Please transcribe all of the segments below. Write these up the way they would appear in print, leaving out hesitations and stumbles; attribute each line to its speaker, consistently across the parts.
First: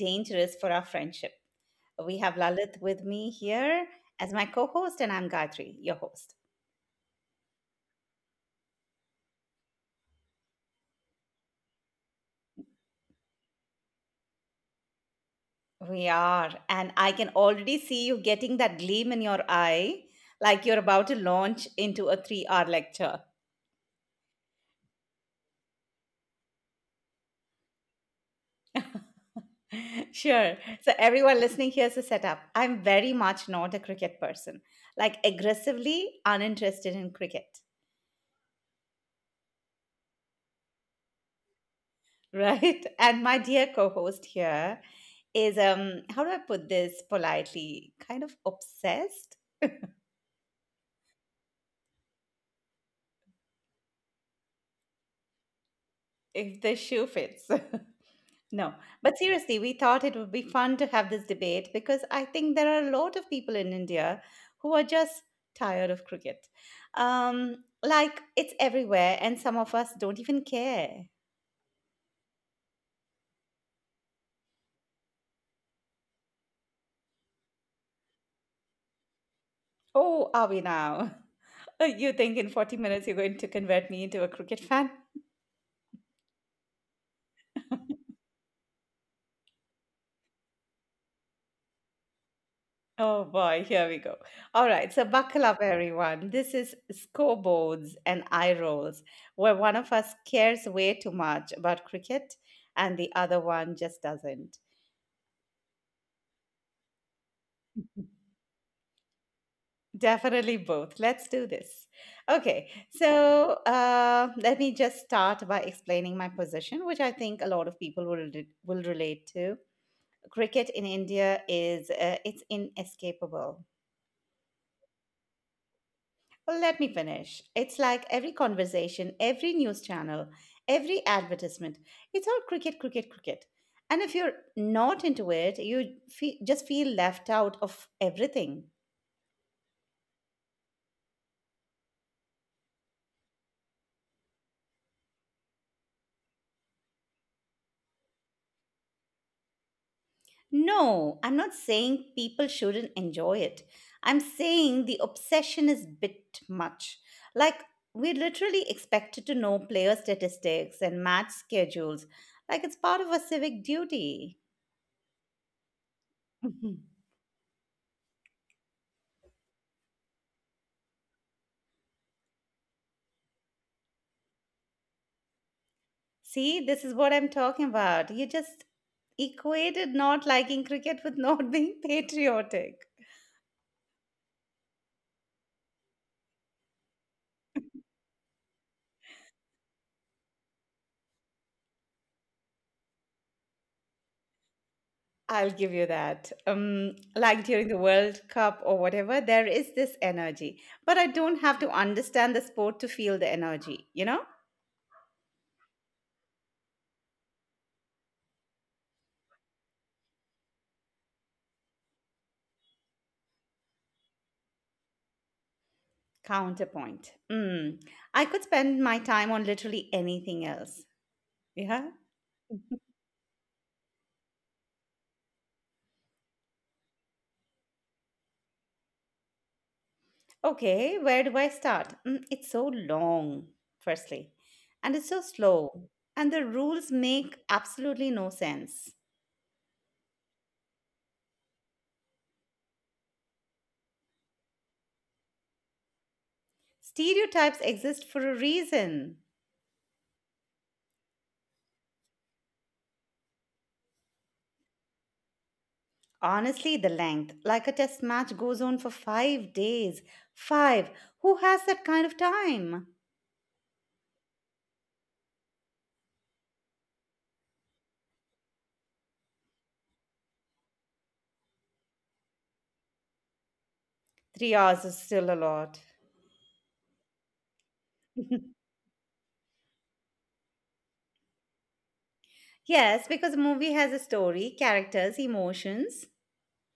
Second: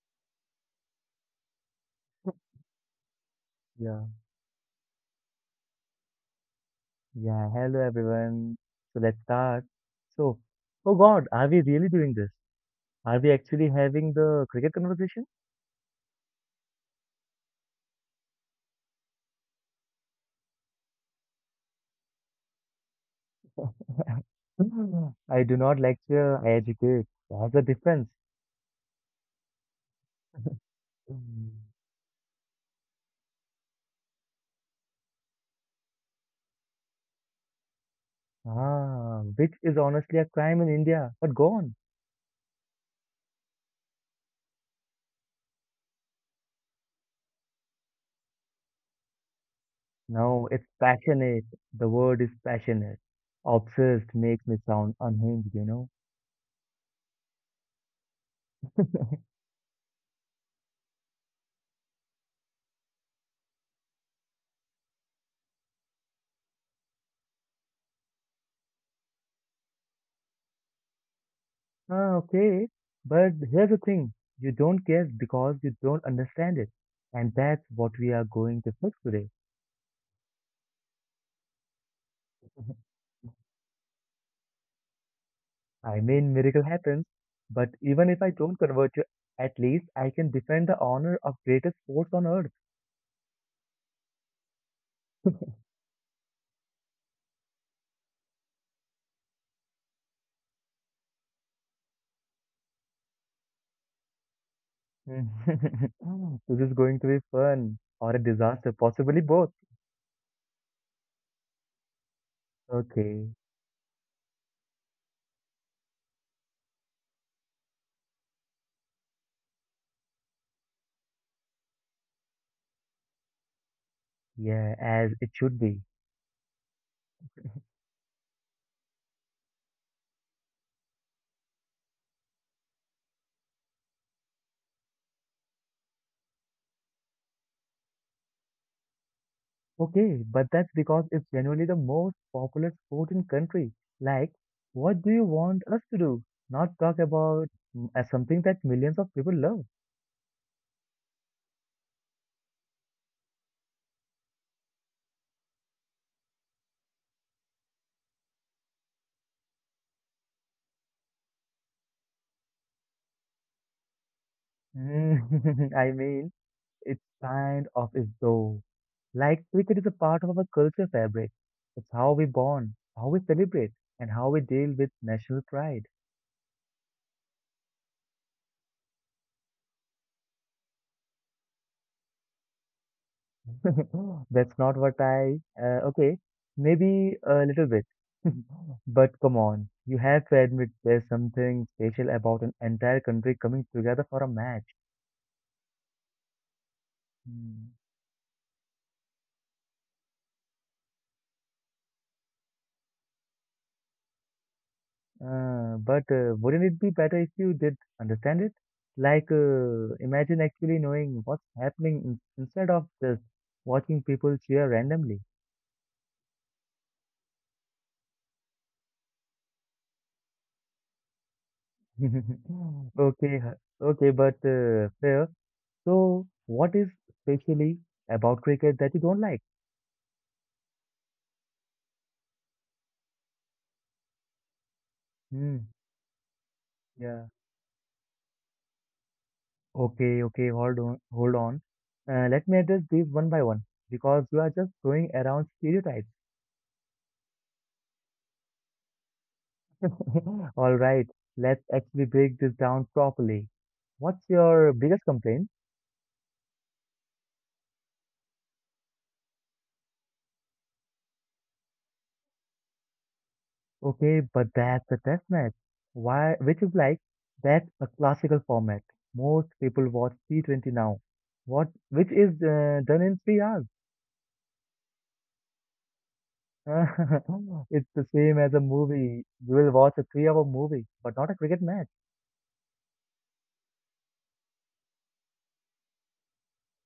Speaker 1: dangerous for our friendship. We have Lalit with me here
Speaker 2: Yeah,
Speaker 1: as my co host, and I'm Gayatri, your host.
Speaker 2: yeah. Hello, everyone. So let's start. So, oh God, are we really doing this? Are we actually having the cricket conversation?
Speaker 1: We are, and I can already see you getting that gleam in your eye like you're about to launch into a 3 hour lecture.
Speaker 2: I do not lecture, I educate. That's the difference.
Speaker 1: Sure. So everyone
Speaker 2: Mm.
Speaker 1: listening, here's the setup. I'm very much not a cricket person, like aggressively uninterested in cricket,
Speaker 2: Ah, which is honestly a crime in India, but gone.
Speaker 1: right? And my dear co-host here is how do I put this politely? Kind of obsessed
Speaker 2: No, it's passionate. The word is passionate. Obsessed makes me sound unhinged.
Speaker 1: if the shoe fits. No. But seriously, we thought it would be fun to have this debate because I think there are a lot of people in India who are just tired of cricket. Um like it's everywhere and some of us don't even care.
Speaker 2: Ah, okay. But here's the thing, you don't care because you don't understand it. And that's what we are going to fix today.
Speaker 1: Oh, are we now? You think in 40 minutes you're going to convert me into a cricket fan?
Speaker 2: I mean, miracle happens, but even if I don't convert you, at least I can defend the honor of greatest sports on earth.
Speaker 1: Oh boy, here we go. All right, so buckle up, everyone. This is scoreboards and eye rolls, where one of us cares way too much about cricket and the other one just doesn't.
Speaker 2: Mm. This is going to be fun or a disaster, possibly both.
Speaker 1: Definitely both. Let's do this. Okay,
Speaker 2: Okay,
Speaker 1: so let me just start by explaining my position, which I think a lot of people will relate to. Cricket in India is it's inescapable.
Speaker 2: yeah, as it should be.
Speaker 1: Well, let me finish. It's like every conversation, every news channel, every advertisement. It's all cricket, cricket, cricket. And if you're not into it, you just feel left out of everything.
Speaker 2: Okay, but that's because it's genuinely the most popular sport in country. Like, what do you want us to do? Not talk about something that millions of people love.
Speaker 1: No, I'm not saying people shouldn't enjoy it. I'm saying the obsession is bit much. Like we're literally expected to know player statistics and match schedules like it's part of a civic duty.
Speaker 2: I mean,
Speaker 1: Mhm.
Speaker 2: it's kind of is though. Like, cricket is a part of our culture fabric. It's how we bond, how we celebrate, and how we deal with national pride.
Speaker 1: See, this is what I'm talking about. You just equated not liking cricket with not being patriotic.
Speaker 2: That's not what I. Okay, maybe a little bit. But come on, you have to admit there's something special about an entire country coming together for a match.
Speaker 1: I'll give you that. Like
Speaker 2: Hmm.
Speaker 1: during the World Cup or whatever, there is this energy. But I don't have to understand the sport to feel the energy, you know?
Speaker 2: But Wouldn't it be better if you did understand it? Imagine actually knowing what's happening in instead of just watching people cheer randomly.
Speaker 1: Counterpoint. Mm. I could spend my time on literally anything else. Yeah.
Speaker 2: Okay, h- okay, but fair. So, what is specially about cricket that you don't like?
Speaker 1: Okay, where do I start? It's so long, firstly, and it's so
Speaker 2: Hmm.
Speaker 1: slow, and the rules
Speaker 2: Yeah.
Speaker 1: make absolutely no sense.
Speaker 2: Okay, okay, hold on, hold on. Let me address these one by one because you are just throwing around stereotypes.
Speaker 1: Stereotypes exist for a reason.
Speaker 2: All right, let's actually break this down properly. What's your biggest complaint?
Speaker 1: Honestly, the length, like a test match goes on for 5 days. Five. Who has that kind of time?
Speaker 2: Okay, but that's a test match. Why? Which is like that's a classical format. Most people watch T20 now. What? Which is done in 3 hours.
Speaker 1: 3 hours is still a lot.
Speaker 2: It's the same as a movie. You will watch a three-hour movie, but not a cricket match.
Speaker 1: Yes, because a movie has a story, characters, emotions.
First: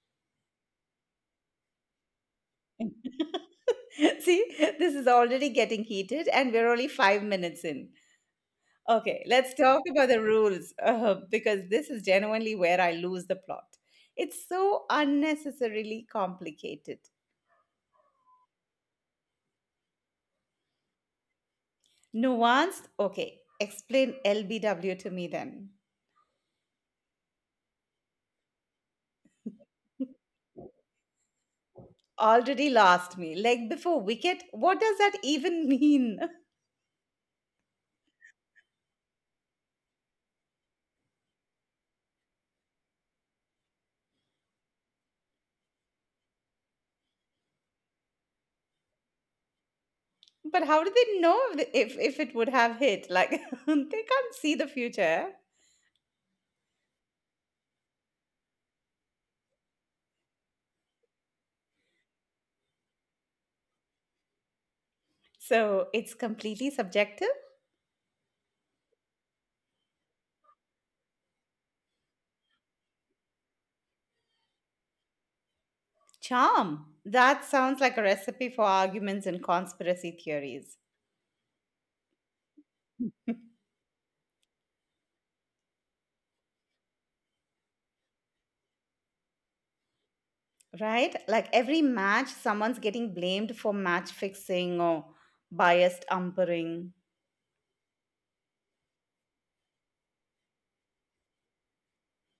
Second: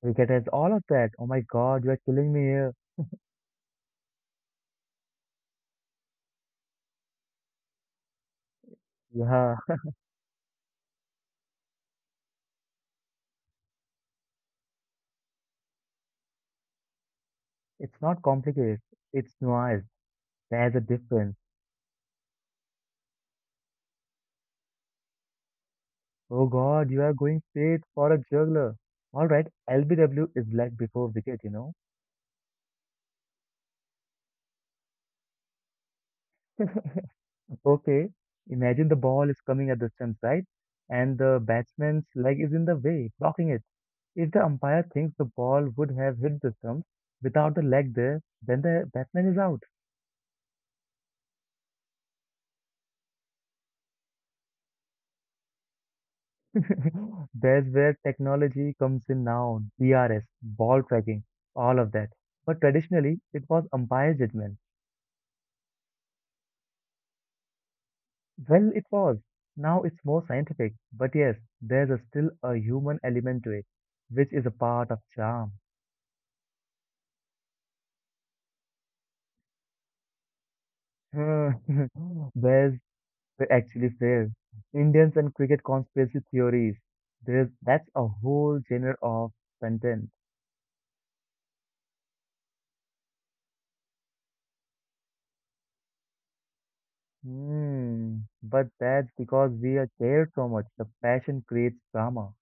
Speaker 2: Cricket has all of that. Oh my God, you are killing me here.
Speaker 1: See, this is already getting heated, and we're only 5 minutes in. Okay, let's
Speaker 2: Yeah,
Speaker 1: talk about the rules because this is genuinely where I lose the plot. It's so unnecessarily complicated.
Speaker 2: it's not complicated. It's nuanced. There's a difference.
Speaker 1: Nuanced? Okay, explain LBW to me then.
Speaker 2: Oh God, you are going straight for a juggler. All right, LBW is like before wicket.
Speaker 1: Already lost me. Leg before wicket? What does that even mean?
Speaker 2: Okay, imagine the ball is coming at the stump, right? And the batsman's leg is in the way, blocking it. If the umpire thinks the ball would have hit the stump without the leg there, then the batsman is out.
Speaker 1: But how do they know if it would have hit? Like, they can't see the future.
Speaker 2: That's where technology comes in now, DRS, ball tracking, all of that. But traditionally, it was umpire judgment.
Speaker 1: So it's completely subjective.
Speaker 2: Well, it was. Now it's more scientific. But yes, there's still a human element to it, which is a part of charm.
Speaker 1: Charm. That sounds like a recipe for arguments and conspiracy theories.
Speaker 2: Hmm, There's Actually fair. Indians and cricket conspiracy theories. There's That's a whole genre of content.
Speaker 1: Right? Like every match, someone's getting blamed for match fixing or biased umpiring
Speaker 2: Hmm. But that's because we are cared so much. The passion creates drama.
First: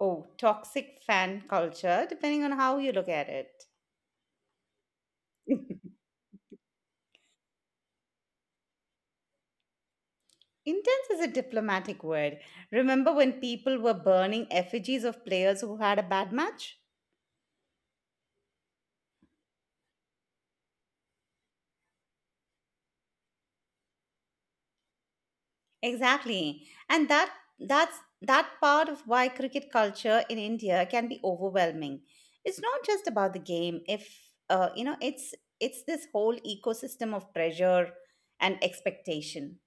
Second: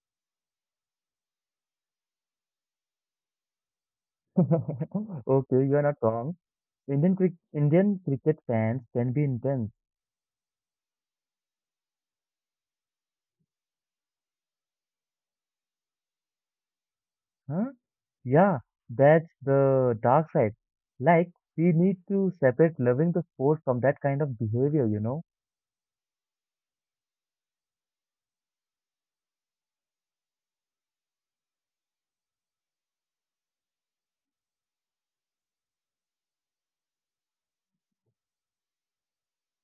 Speaker 1: or toxic fan culture, depending on how you look at it.
Speaker 2: Okay, you are not wrong. Indian cricket fans can be intense,
Speaker 1: Intense is a diplomatic word. Remember when people were burning effigies of players who had a bad match?
Speaker 2: huh? Yeah, that's the dark side. Like we need to separate loving the sport from that kind of behavior.
Speaker 1: Exactly. And that that's that part of why cricket culture in India can be overwhelming. It's not just about the game. If you know, it's this whole ecosystem of pressure and expectation.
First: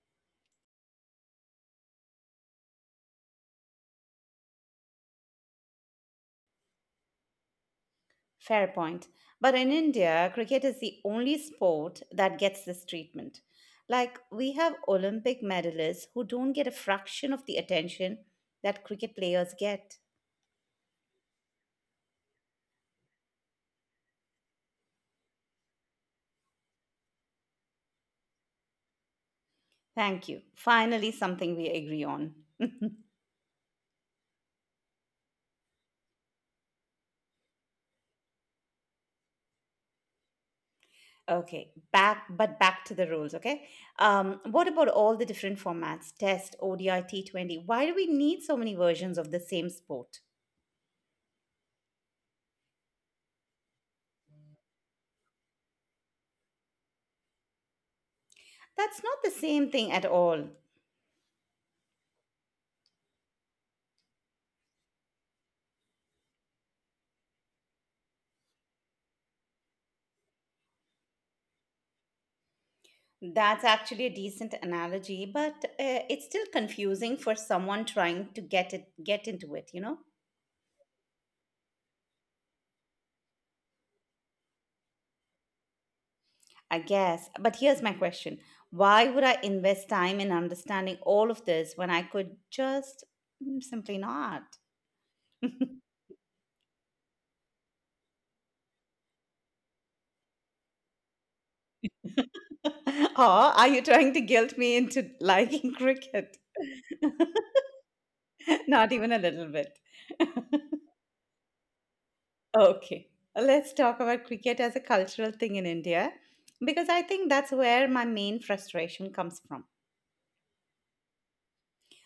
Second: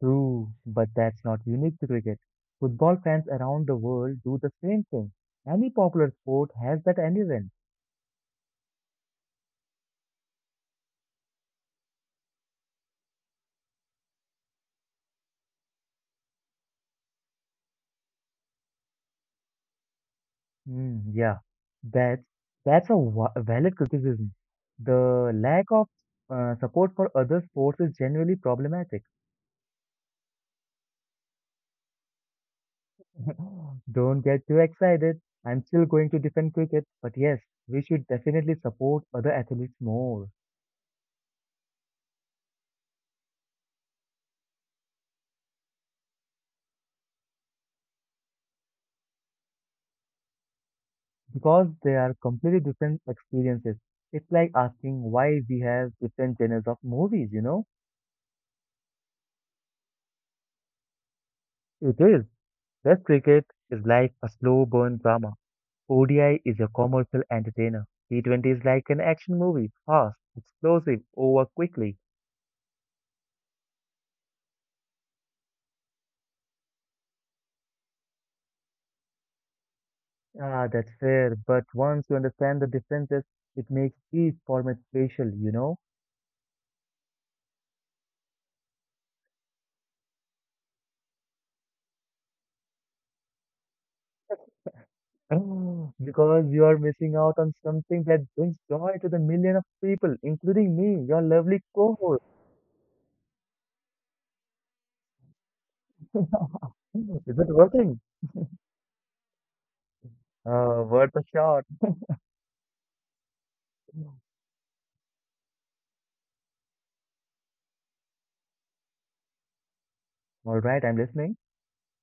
Speaker 2: True, but that's not unique to cricket. Football fans around the world do the same thing. Any popular sport has that element.
Speaker 1: Fair point. But in India, cricket is the only sport that gets this treatment. Like we have Olympic medalists who don't get a fraction of the attention that cricket players get.
Speaker 2: Yeah, that's that's a valid criticism. The lack of support for other sports is generally problematic.
Speaker 1: Thank you. Finally, something we agree on.
Speaker 2: Don't get too excited. I'm still going to defend cricket, but yes, we should definitely support other athletes more
Speaker 1: Okay, back to the rules. Okay, what about all the different formats? Test, ODI, T20. Why do we need so many versions of the same sport?
Speaker 2: because they are completely different experiences. It's like asking why we have different genres of movies.
Speaker 1: That's not the same thing at all.
Speaker 2: It is. Test cricket is like a slow burn drama. ODI is a commercial entertainer. T20 is like an action movie, fast, explosive, over quickly.
Speaker 1: That's actually a decent analogy, but it's still confusing for someone trying to get into it. You know,
Speaker 2: Ah, that's fair, but once you understand the differences, it makes each format special.
Speaker 1: I guess. But here's my question: why would I invest time in understanding all of this when I could just simply not?
Speaker 2: Oh, because you are missing out on something that brings joy to the million of people, including me, your lovely co-host.
Speaker 1: Or are you trying to guilt me into liking cricket?
Speaker 2: Is it working?
Speaker 1: Not even a little bit.
Speaker 2: Worth a shot.
Speaker 1: Okay, let's talk about cricket as a cultural thing in India because I think that's where my main frustration comes from.
Speaker 2: All right, I'm listening.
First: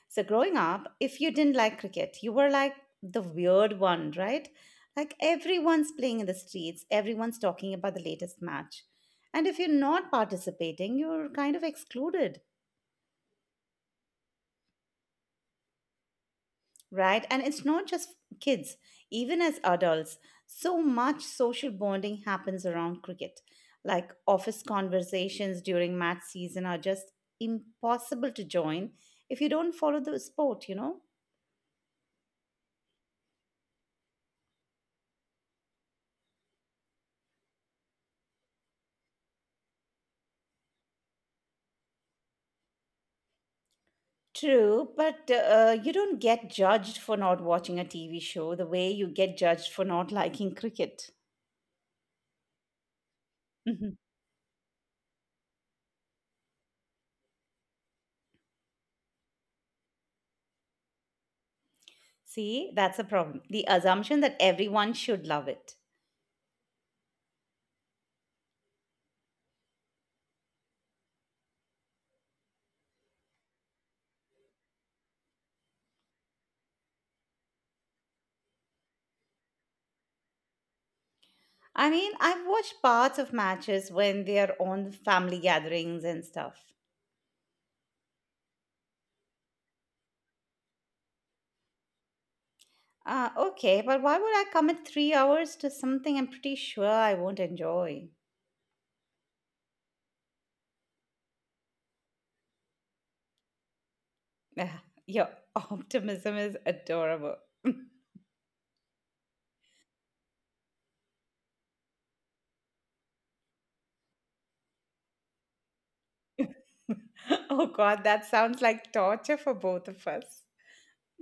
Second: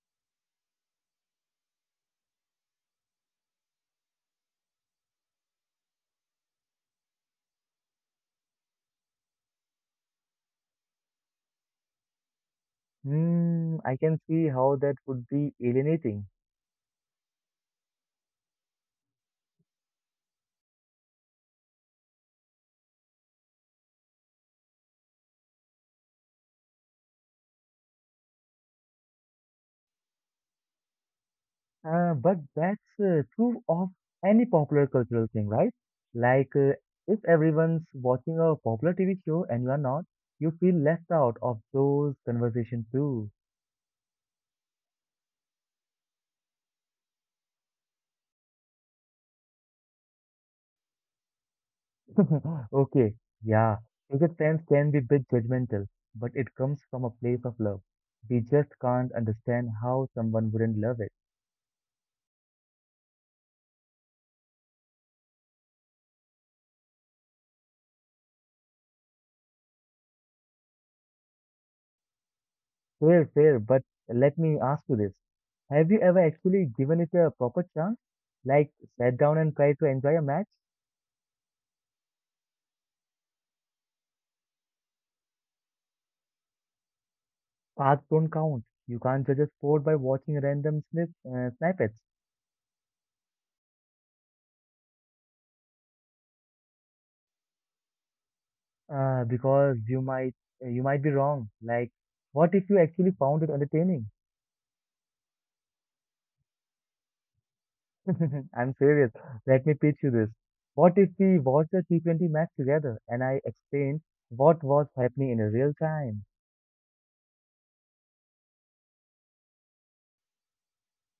Speaker 1: So, growing up, if you didn't like cricket, you were like the weird one, right? Like everyone's playing in the streets, everyone's talking about the latest match. And if you're not participating, you're kind of excluded.
Speaker 2: Hmm, I can see how that would be alienating.
Speaker 1: Right? And it's not just kids, even as adults, so much social bonding happens around cricket. Like office conversations during match season are just impossible to join if you don't follow the sport, you know?
Speaker 2: But that's True of any popular cultural thing, right? Like, uh, if everyone's watching a popular TV show and you are not, you feel left out of those conversations too.
Speaker 1: True, but you don't get judged for not watching a TV show the way you get judged for not liking cricket.
Speaker 2: Okay, yeah, cricket fans can be a bit judgmental, but it comes from a place of love. We just can't understand how someone wouldn't love it.
Speaker 1: See, that's a problem. The assumption that everyone should love it.
Speaker 2: Fair, but let me ask you this. Have you ever actually given it a proper chance? Like, sat down and tried to enjoy a match?
Speaker 1: I mean, I've watched parts of matches when they are on family gatherings and stuff.
Speaker 2: Paths don't count. You can't judge a sport by watching random snippets,
Speaker 1: Okay, but why would I commit 3 hours to something I'm pretty sure I won't enjoy?
Speaker 2: because you might be wrong. Like, what if you actually found it entertaining?
Speaker 1: Ugh, your optimism is adorable.
Speaker 2: I'm serious. Let me pitch you this. What if we watched a T20 match together and I explained what was happening in real time?
Speaker 1: Oh god, that sounds like torture for both of us.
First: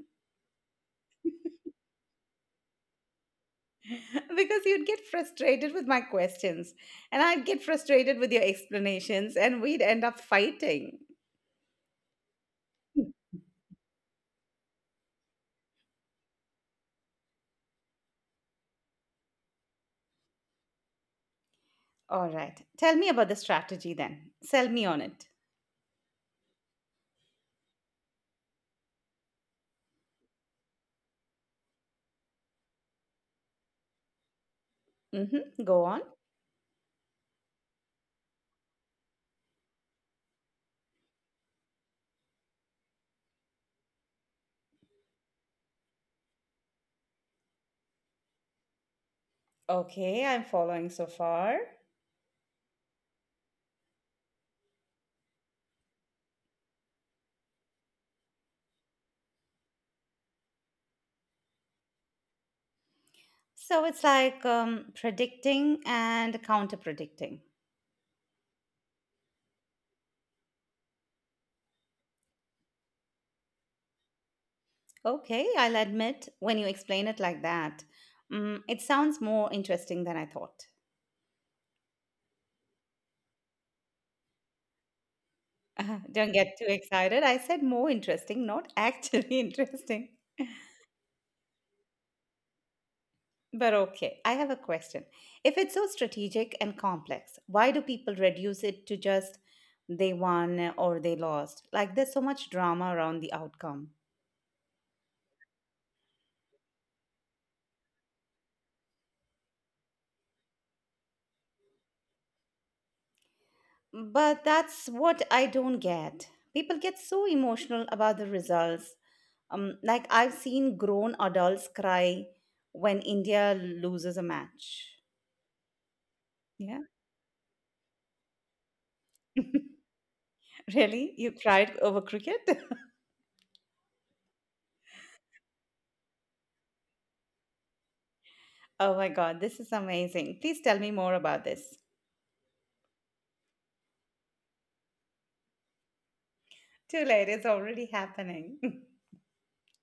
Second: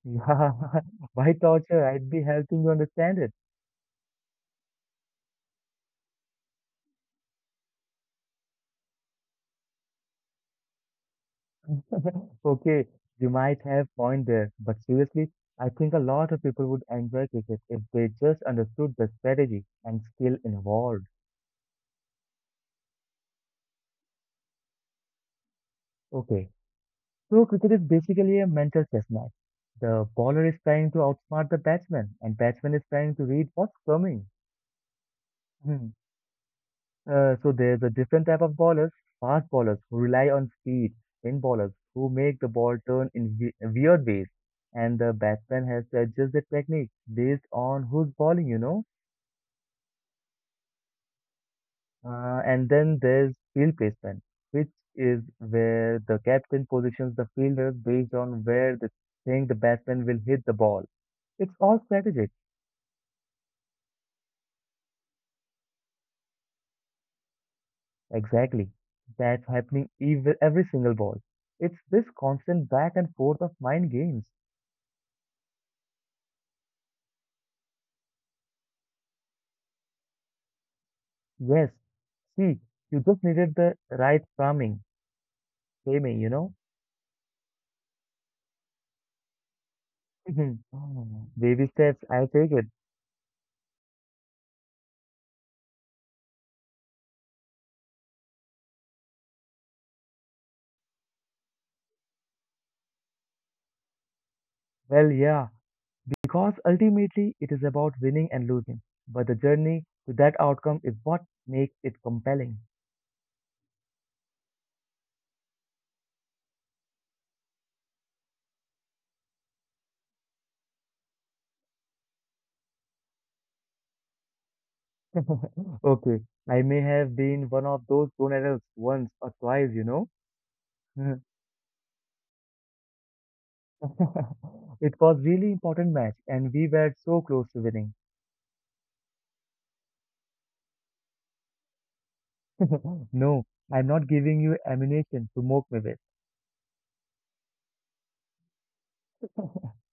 Speaker 2: Yeah, why torture? I'd be helping you understand it.
Speaker 1: Because you'd get frustrated with my questions, and I'd get frustrated with your explanations, and we'd end up fighting.
Speaker 2: Okay, you might have point there, but seriously, I think a lot of people would enjoy cricket if they just understood the strategy and skill involved.
Speaker 1: All right, tell me about the strategy then. Sell me on it.
Speaker 2: Okay, so cricket is basically a mental chess match. The bowler is trying to outsmart the batsman, and batsman is trying to read what's coming.
Speaker 1: Mm-hmm, go on.
Speaker 2: So there's a different type of bowlers. Fast bowlers who rely on speed, spin bowlers who make the ball turn in weird ways, and the batsman has to adjust the technique based on who's bowling.
Speaker 1: Okay, I'm following so far.
Speaker 2: And then there's field placement, which is where the captain positions the fielders based on where they think the batsman will hit the ball. It's all strategic,
Speaker 1: So it's like predicting and counter predicting.
Speaker 2: exactly. That's happening every single ball. It's this constant back and forth of mind games.
Speaker 1: Okay, I'll admit when you explain it like that, it sounds more interesting than I thought.
Speaker 2: Yes. See, you just needed the right framing, framing, you
Speaker 1: Don't
Speaker 2: know?
Speaker 1: get too excited. I said more interesting, not actually interesting.
Speaker 2: Mhm. Oh, Baby steps, I take it.
Speaker 1: But okay, I have a question. If it's so strategic and complex, why do people reduce it to just they won or they lost? Like there's so much drama around the outcome.
Speaker 2: Well, yeah, because ultimately it is about winning and losing. But the journey to that outcome is what makes it compelling.
Speaker 1: But that's what I don't get. People get so emotional about the results. Like I've seen grown adults cry when India loses a match.
Speaker 2: Okay, I may
Speaker 1: Yeah.
Speaker 2: have been one of those grown adults once or twice, you know?
Speaker 1: Really? You cried over cricket?
Speaker 2: It was really important match and we were so close to winning.
Speaker 1: Oh my God, this is amazing. Please tell me more about this.
Speaker 2: No, I'm not giving you ammunition to mock me with.
Speaker 1: Too late, it's already happening.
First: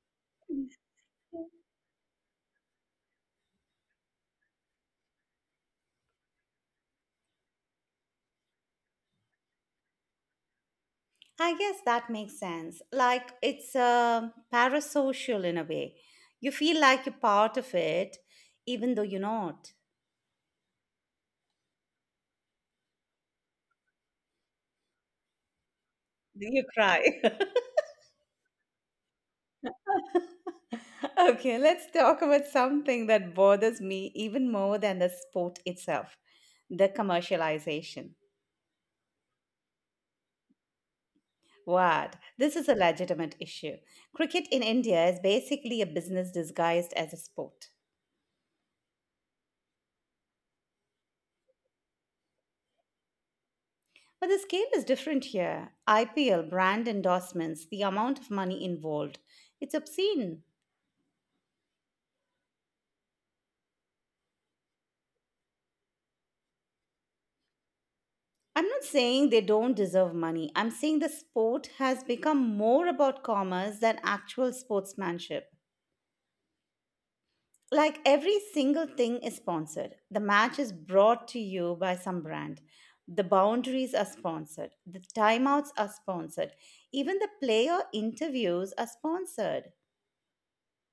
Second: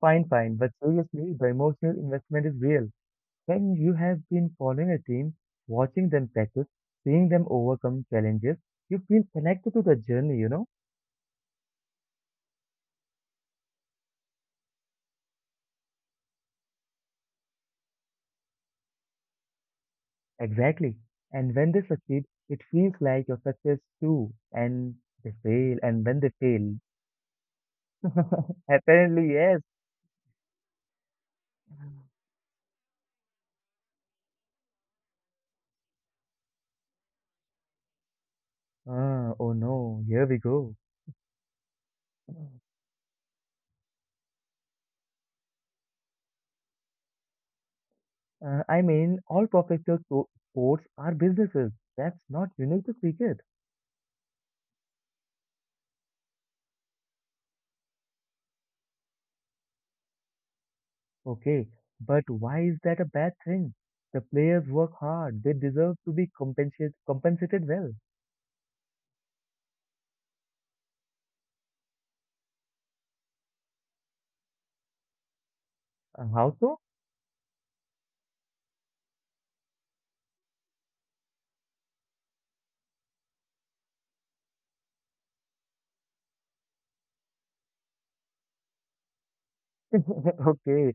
Speaker 2: Fine. But seriously, the emotional investment is real. When you have been following a team, watching them practice, seeing them overcome challenges, you feel connected to the journey.
Speaker 1: I guess that makes sense. Like it's parasocial in a way. You feel like you're part of it, even though you're not.
Speaker 2: Exactly. And when they succeed, it feels like your success too. And when they
Speaker 1: Do you
Speaker 2: fail,
Speaker 1: cry.
Speaker 2: apparently, yes.
Speaker 1: Okay, let's talk about something that bothers me even more than the sport itself, the commercialization.
Speaker 2: Ah, oh no, here we go.
Speaker 1: What? This is a legitimate issue. Cricket in India is basically a business disguised as a sport.
Speaker 2: I mean, all professional sports are businesses. That's not unique to cricket.
Speaker 1: But the scale is different here. IPL, brand endorsements, the amount of money involved. It's obscene.
Speaker 2: Okay, but why is that a bad thing? The players work hard. They deserve to be compensated well.
Speaker 1: I'm not saying they don't deserve money. I'm saying the sport has become more about commerce than actual sportsmanship.
Speaker 2: How so?
Speaker 1: Like every single thing is sponsored. The match is brought to you by some brand. The boundaries are sponsored. The timeouts are sponsored. Even the player interviews are sponsored.
Speaker 2: Okay,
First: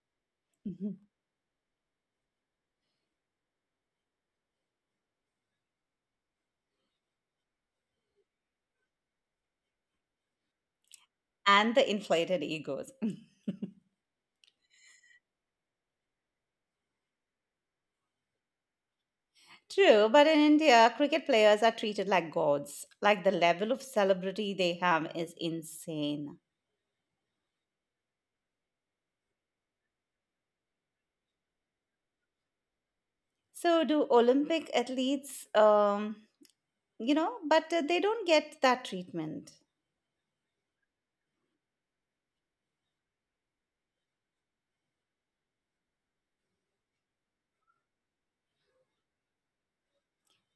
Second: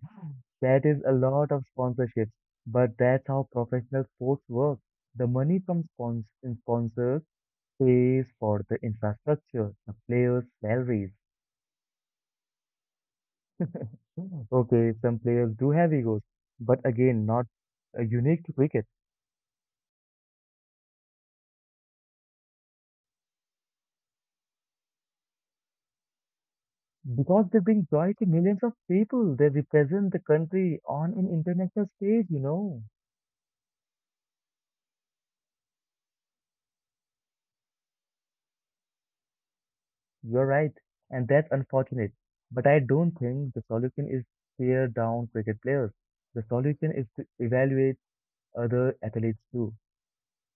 Speaker 2: that is
Speaker 1: Mhm.
Speaker 2: a lot of sponsorships, but that's how professional sports work. The money from sponsors pays for the infrastructure, the players' salaries.
Speaker 1: And the inflated egos.
Speaker 2: Okay, some players do have egos, but again, not unique to cricket.
Speaker 1: True, but in India, cricket players are treated like gods. Like the level of celebrity they have is insane.
Speaker 2: Because they bring joy to millions of people, they represent the country on an international stage, you know.
Speaker 1: So do Olympic athletes, you know, but they don't get that treatment.
Speaker 2: You're right, and that's unfortunate. But I don't think the solution is tear down cricket players. The solution is to evaluate other athletes too.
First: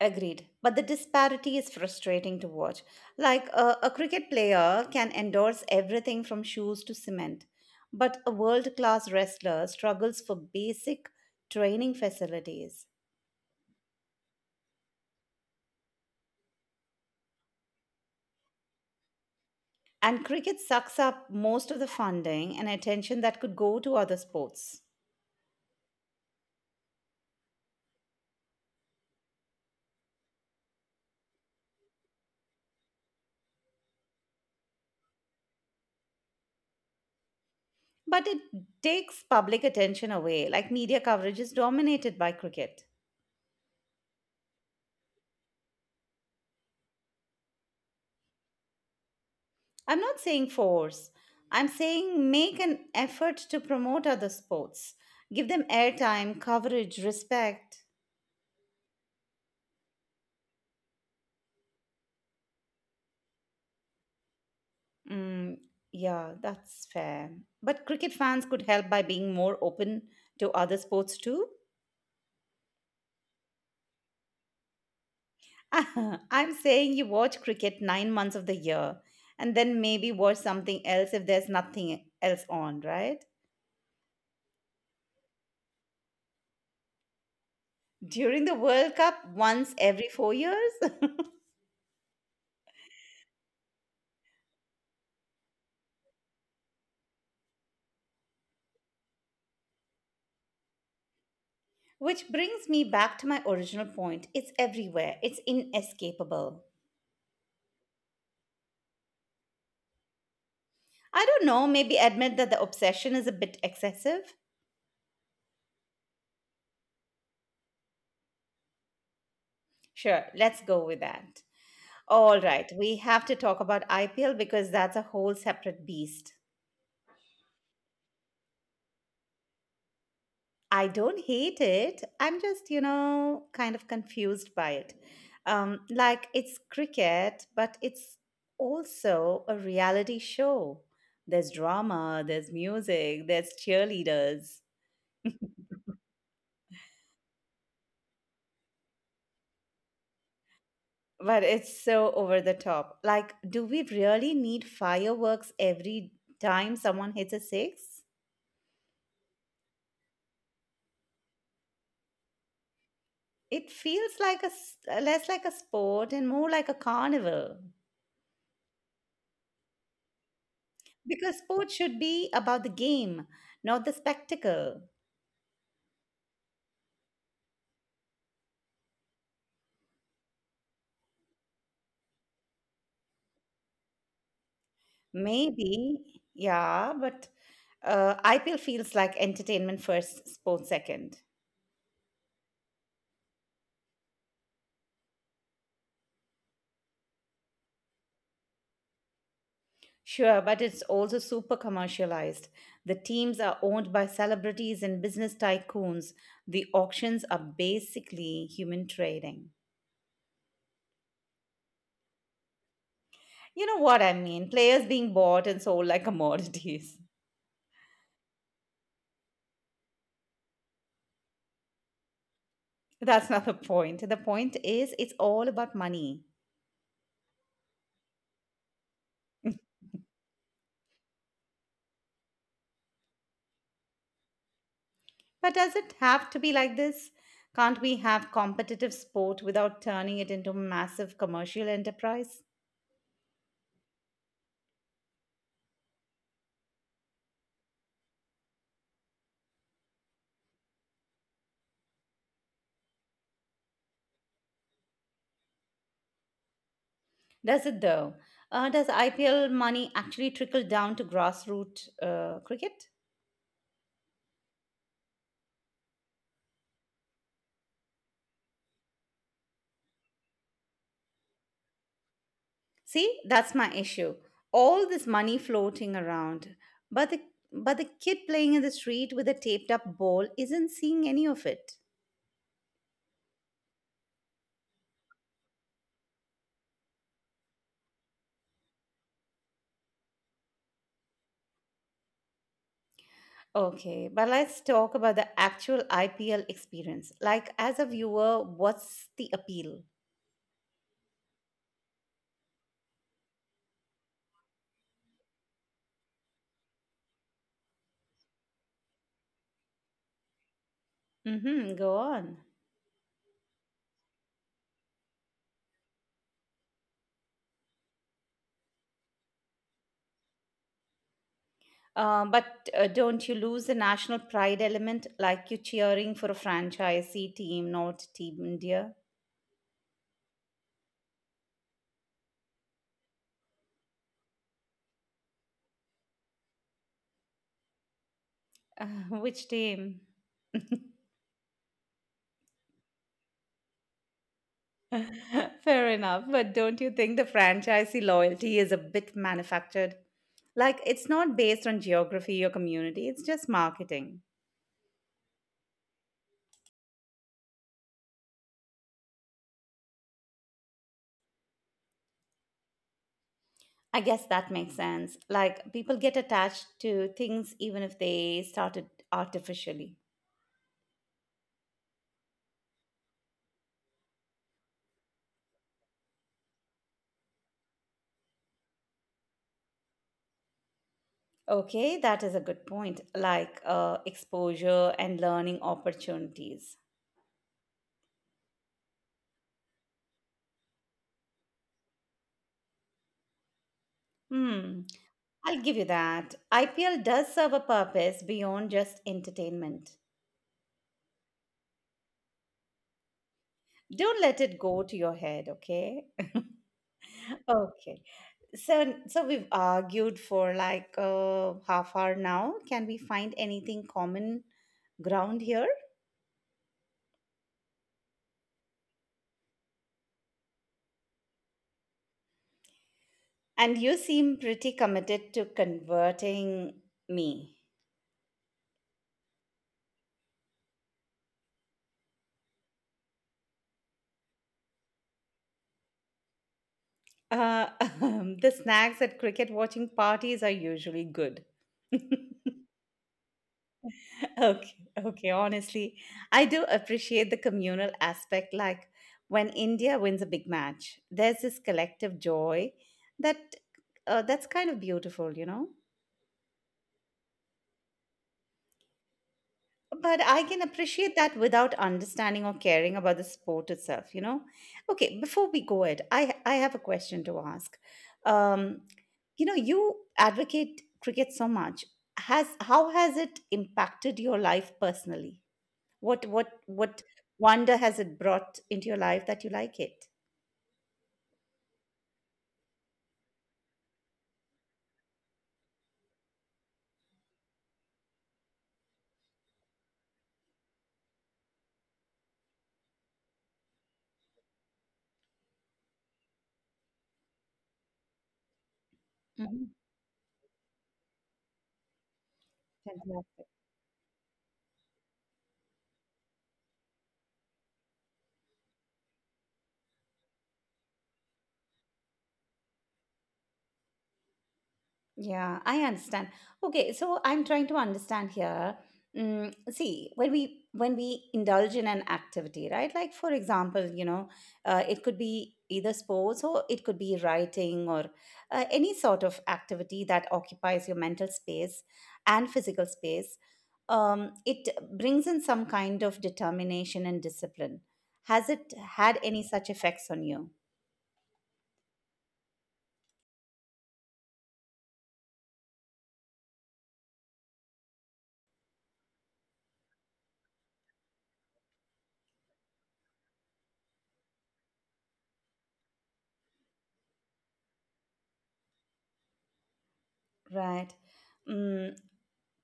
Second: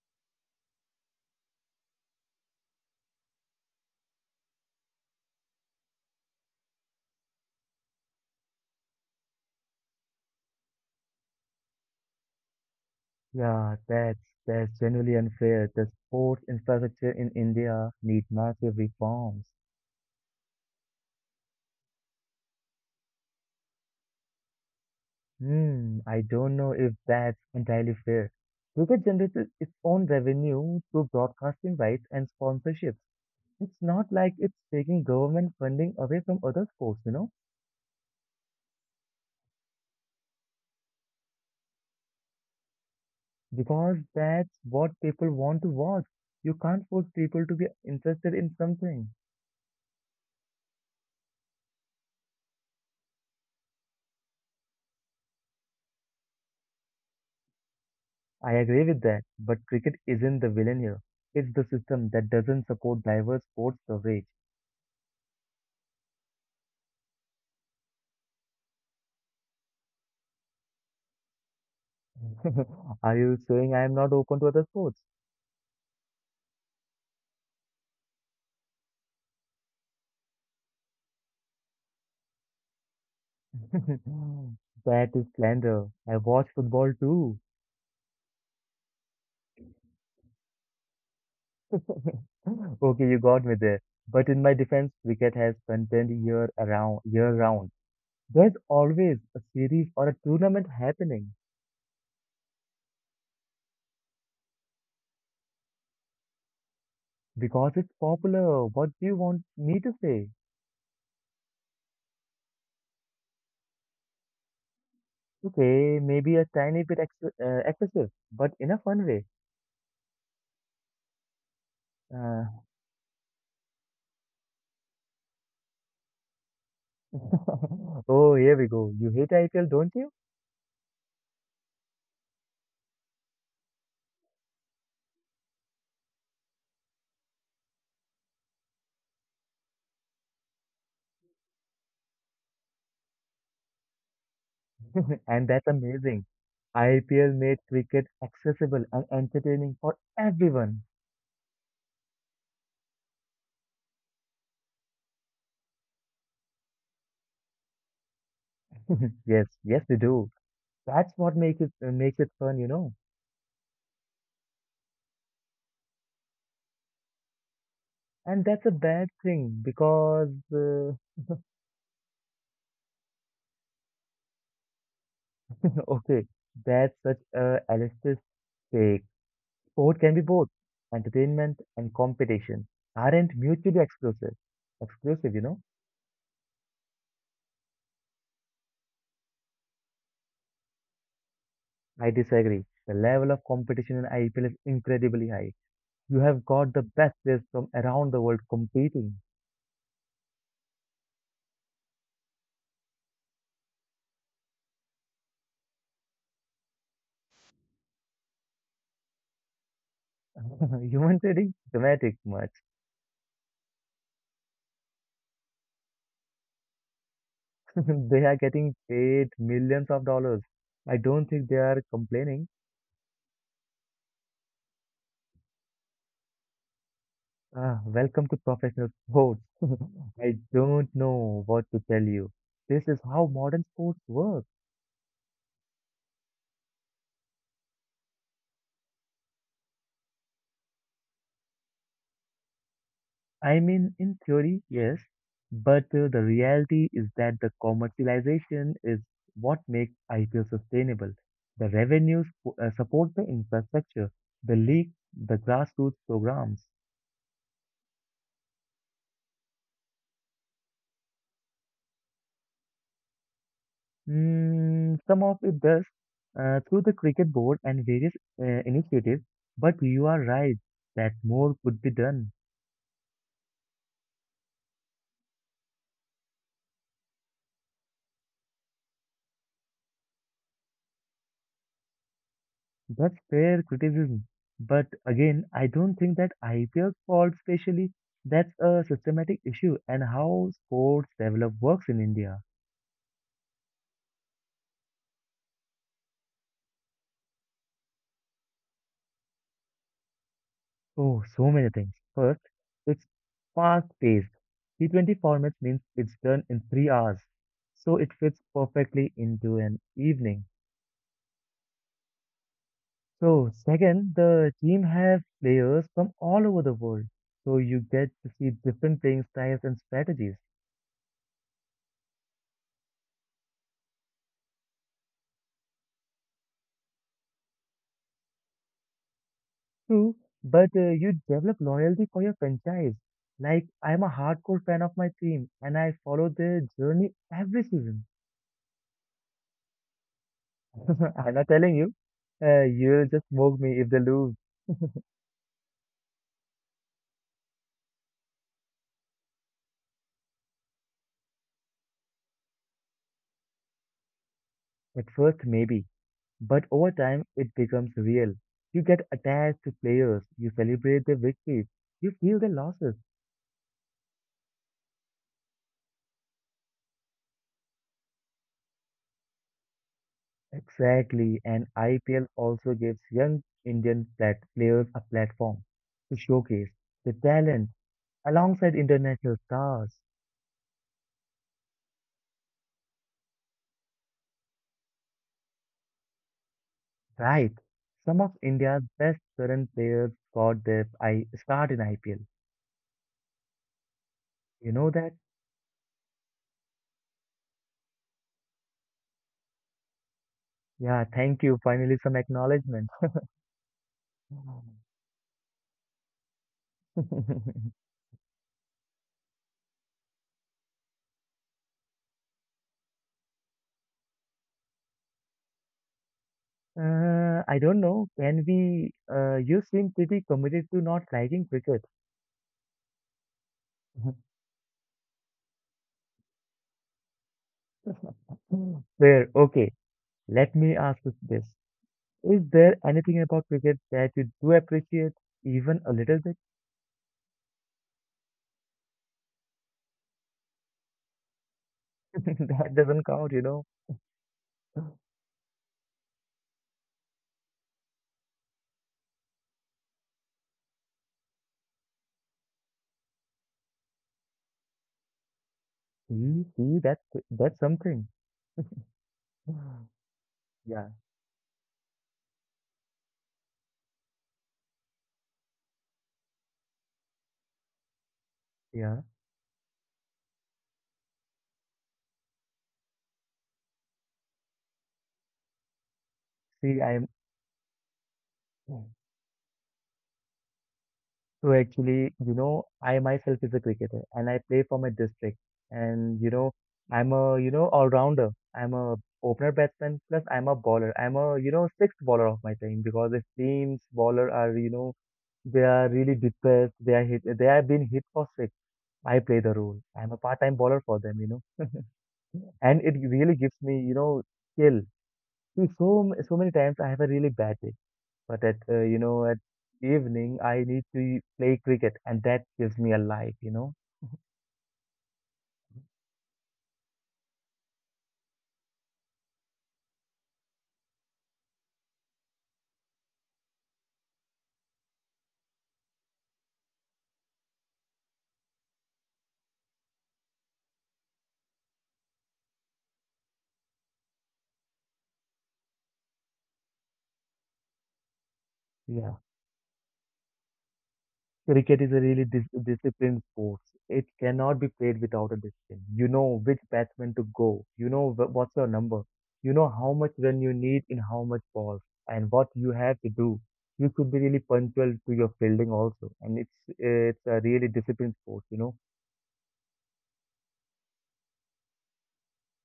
Speaker 1: Agreed. But the disparity is frustrating to watch. Like a cricket player can endorse everything from shoes to cement, but a world class wrestler struggles for basic training facilities.
Speaker 2: Yeah, that's genuinely unfair. The sports infrastructure in India need massive reforms.
Speaker 1: And cricket sucks up most of the funding and attention that could go to other sports.
Speaker 2: Hmm, I don't know if that's entirely fair. Cricket generates its own revenue through broadcasting rights and sponsorships. It's not like it's taking government funding away from other sports,
Speaker 1: But it takes public attention away, like media coverage is dominated by cricket.
Speaker 2: because that's what people want to watch. You can't force people to be interested in something.
Speaker 1: I'm not saying force, I'm saying make an effort to promote other sports. Give them airtime, coverage, respect.
Speaker 2: I agree with that, but cricket isn't the villain here. It's the system that doesn't support diverse sports coverage.
Speaker 1: Mm, yeah, that's fair. But cricket fans could help by being more open to other sports too.
Speaker 2: Are you saying I am not open to other sports?
Speaker 1: I'm saying you watch cricket 9 months of the year and then maybe watch something else if there's nothing else on, right?
Speaker 2: That is slander. I watch football too.
Speaker 1: During the World Cup, once every 4 years?
Speaker 2: Okay, you got me there. But in my defense, cricket has content year around, year round. There's always a series or a tournament happening
Speaker 1: Which brings me back to my original point, it's everywhere, it's inescapable.
Speaker 2: because it's popular. What do you want me to say?
Speaker 1: I don't know, maybe admit that the obsession is a bit excessive.
Speaker 2: Okay, maybe a tiny bit ex excessive, but in a fun way.
Speaker 1: Sure, let's go with that. All
Speaker 2: Uh,
Speaker 1: right, we have to talk about IPL because that's a whole separate beast.
Speaker 2: oh, here we go. You hate IPL, don't you?
Speaker 1: I don't hate it. I'm just, you know, kind of confused by it. Like it's cricket, but it's also a reality show. There's drama, there's music, there's cheerleaders.
Speaker 2: And that's amazing. IPL made cricket accessible and entertaining for everyone.
Speaker 1: But it's so over the top. Like, do we really need fireworks every time someone hits a six?
Speaker 2: Yes, we do. That's what makes it fun, you know.
Speaker 1: It feels like a less like a sport and more like a carnival.
Speaker 2: And that's a bad thing because
Speaker 1: Because sports should be about the game, not the spectacle.
Speaker 2: okay, that's such a elitist. Take sport can be both entertainment and competition aren't mutually exclusive. Exclusive, you know?
Speaker 1: Maybe, yeah, but IPL feels like entertainment first, sports second.
Speaker 2: I disagree. The level of competition in IPL is incredibly high. You have got the best players from around the world competing.
Speaker 1: Sure, but it's also super commercialized. The teams are owned by celebrities and business tycoons. The auctions are basically human trading.
Speaker 2: Human trading? Dramatic much.
Speaker 1: You know what I mean? Players being bought and sold like commodities.
Speaker 2: They are getting paid millions of dollars. I don't think they are complaining.
Speaker 1: That's not the point. The point is, it's all about money.
Speaker 2: Ah, welcome to professional sports. I don't know what to tell you. This is how modern sports work.
Speaker 1: But does it have to be like this? Can't we have competitive sport without turning it into massive commercial enterprise?
Speaker 2: I mean, in theory, yes, but the reality is that the commercialization is what makes IPO sustainable. The revenues support the infrastructure, the league, the grassroots programs.
Speaker 1: Does it though? Does IPL money actually trickle down to grassroots cricket?
Speaker 2: Some of it does through the cricket board and various initiatives, but you are right that more could be done.
Speaker 1: See, that's my issue. All this money floating around, but the but the kid playing in the street with a taped up ball isn't seeing any of it.
Speaker 2: That's fair criticism. But again, I don't think that IPL's fault, especially, that's a systematic issue and how sports develop works in India.
Speaker 1: Okay, but let's talk about the actual IPL experience. Like, as a viewer, what's the appeal?
Speaker 2: Oh, so many things. First, it's fast paced. T20 formats means it's done in 3 hours. So it fits perfectly into an evening.
Speaker 1: Mm-hmm, go on.
Speaker 2: So, second, the team have players from all over the world. So you get to see different playing styles and strategies.
Speaker 1: But don't you lose the national pride element like you cheering for a franchisee team, not Team India?
Speaker 2: True, but you develop loyalty for your franchise. Like, I'm a hardcore fan of my team and I follow their journey every season.
Speaker 1: Uh, which team?
Speaker 2: I'm not telling you, you'll just mock me if they lose.
Speaker 1: Fair enough, but don't you think the franchisee loyalty is a bit manufactured? Like, it's not based on geography or community, it's just marketing.
Speaker 2: At first, maybe, but over time, it becomes real. You get attached to players, you celebrate their victories, you feel their losses.
Speaker 1: I guess that makes sense. Like, people get attached to things even if they started artificially.
Speaker 2: Exactly, and IPL also gives young Indian players a platform to showcase their talent alongside international stars.
Speaker 1: Okay, that is a good point. Like exposure and learning opportunities.
Speaker 2: Right. Some of India's best current players got their I start in IPL. You
Speaker 1: Hmm,
Speaker 2: know that?
Speaker 1: I'll give you that. IPL does serve a purpose beyond just entertainment.
Speaker 2: Yeah, thank you. Finally, some acknowledgement.
Speaker 1: Don't let it go to your head, okay? Okay. So we've argued for like half hour now. Can we find anything common ground here?
Speaker 2: I don't know. Can we? You seem pretty committed to not liking cricket.
Speaker 1: And you seem pretty committed to converting me.
Speaker 2: Fair. Okay. Let me ask you this. Is there anything about cricket that you do appreciate, even a little bit?
Speaker 1: Uh, the snacks at cricket watching parties are usually good.
Speaker 2: That doesn't count.
Speaker 1: Okay, okay, honestly, I do appreciate the communal aspect. Like when India wins a big match, there's this collective joy that that's kind of beautiful, you know?
Speaker 2: See, see, that's something.
Speaker 1: But I can
Speaker 2: Yeah,
Speaker 1: appreciate that without understanding or caring about the sport itself, you know? Okay, before we go it, I have a question to ask. Um,
Speaker 2: yeah.
Speaker 1: You know, you advocate cricket so much. Has how has it impacted your life personally? What what
Speaker 2: See, I.
Speaker 1: what wonder has it brought
Speaker 2: Yeah.
Speaker 1: into your life that you like it?
Speaker 2: So actually, I myself is a cricketer and I play for my district. And I'm a all-rounder. I'm a opener batsman plus I'm a bowler. I'm a sixth bowler of my team because the team's bowler are they are really depressed. They are hit. They have been hit for six. I play the
Speaker 1: Mhm.
Speaker 2: role. I'm a part-time bowler for them. And it really
Speaker 1: Fantastic.
Speaker 2: gives me skill. See, so many times I have a really bad day. But at you know at evening I need to play cricket, and that gives me a life.
Speaker 1: Yeah, I understand. Okay, so I'm trying to understand here. Mm, see, when we indulge in an activity, right? Like for example, you know, it could be either sports or it could be writing or any sort of activity that occupies your mental space and physical space. It brings in some kind of determination and discipline. Has it
Speaker 2: Yeah.
Speaker 1: had any such effects on you?
Speaker 2: Cricket is a really disciplined sport. It cannot be played without a discipline. You know which batsman to go. You know what's your number. You know how much run you need in how much balls, and what you have to do. You could be really punctual to your fielding also, and it's a really disciplined sport.
Speaker 1: Right. Mm,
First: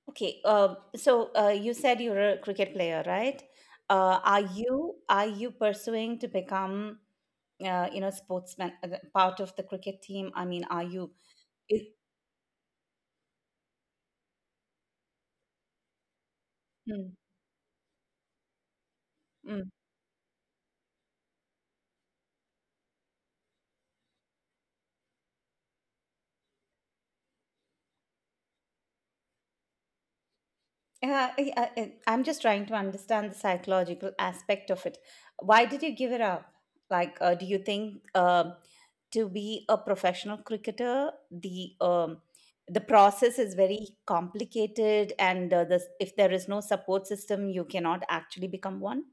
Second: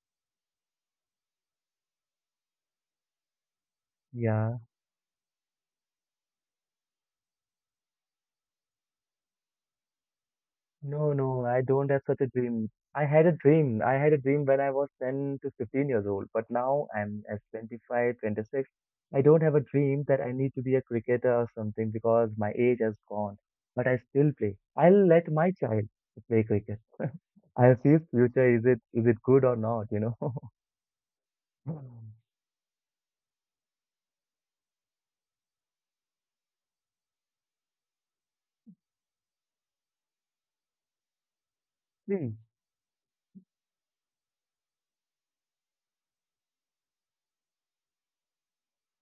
Speaker 1: okay. So you said you're a cricket player, right? Uh, are
Speaker 2: Yeah.
Speaker 1: you are you pursuing to become you know sportsman part of the cricket team? I mean, are you?
Speaker 2: No, no, I
Speaker 1: Is,
Speaker 2: don't have such a dream. I had a dream. I had a dream when I was 10 to 15 years old, but now I'm at 25, 26. I don't have a
Speaker 1: mm,
Speaker 2: dream that I need to be a cricketer or something because my age has gone, but I still play. I'll let my child play cricket. I'll see his future. Is it good or not, you know?
Speaker 1: I- am just trying to understand the psychological aspect of it. Why did you give it up? Like, do you think to be a professional cricketer, the um,
Speaker 2: See,
Speaker 1: the process is very complicated, and if there is no support system, you cannot actually become one?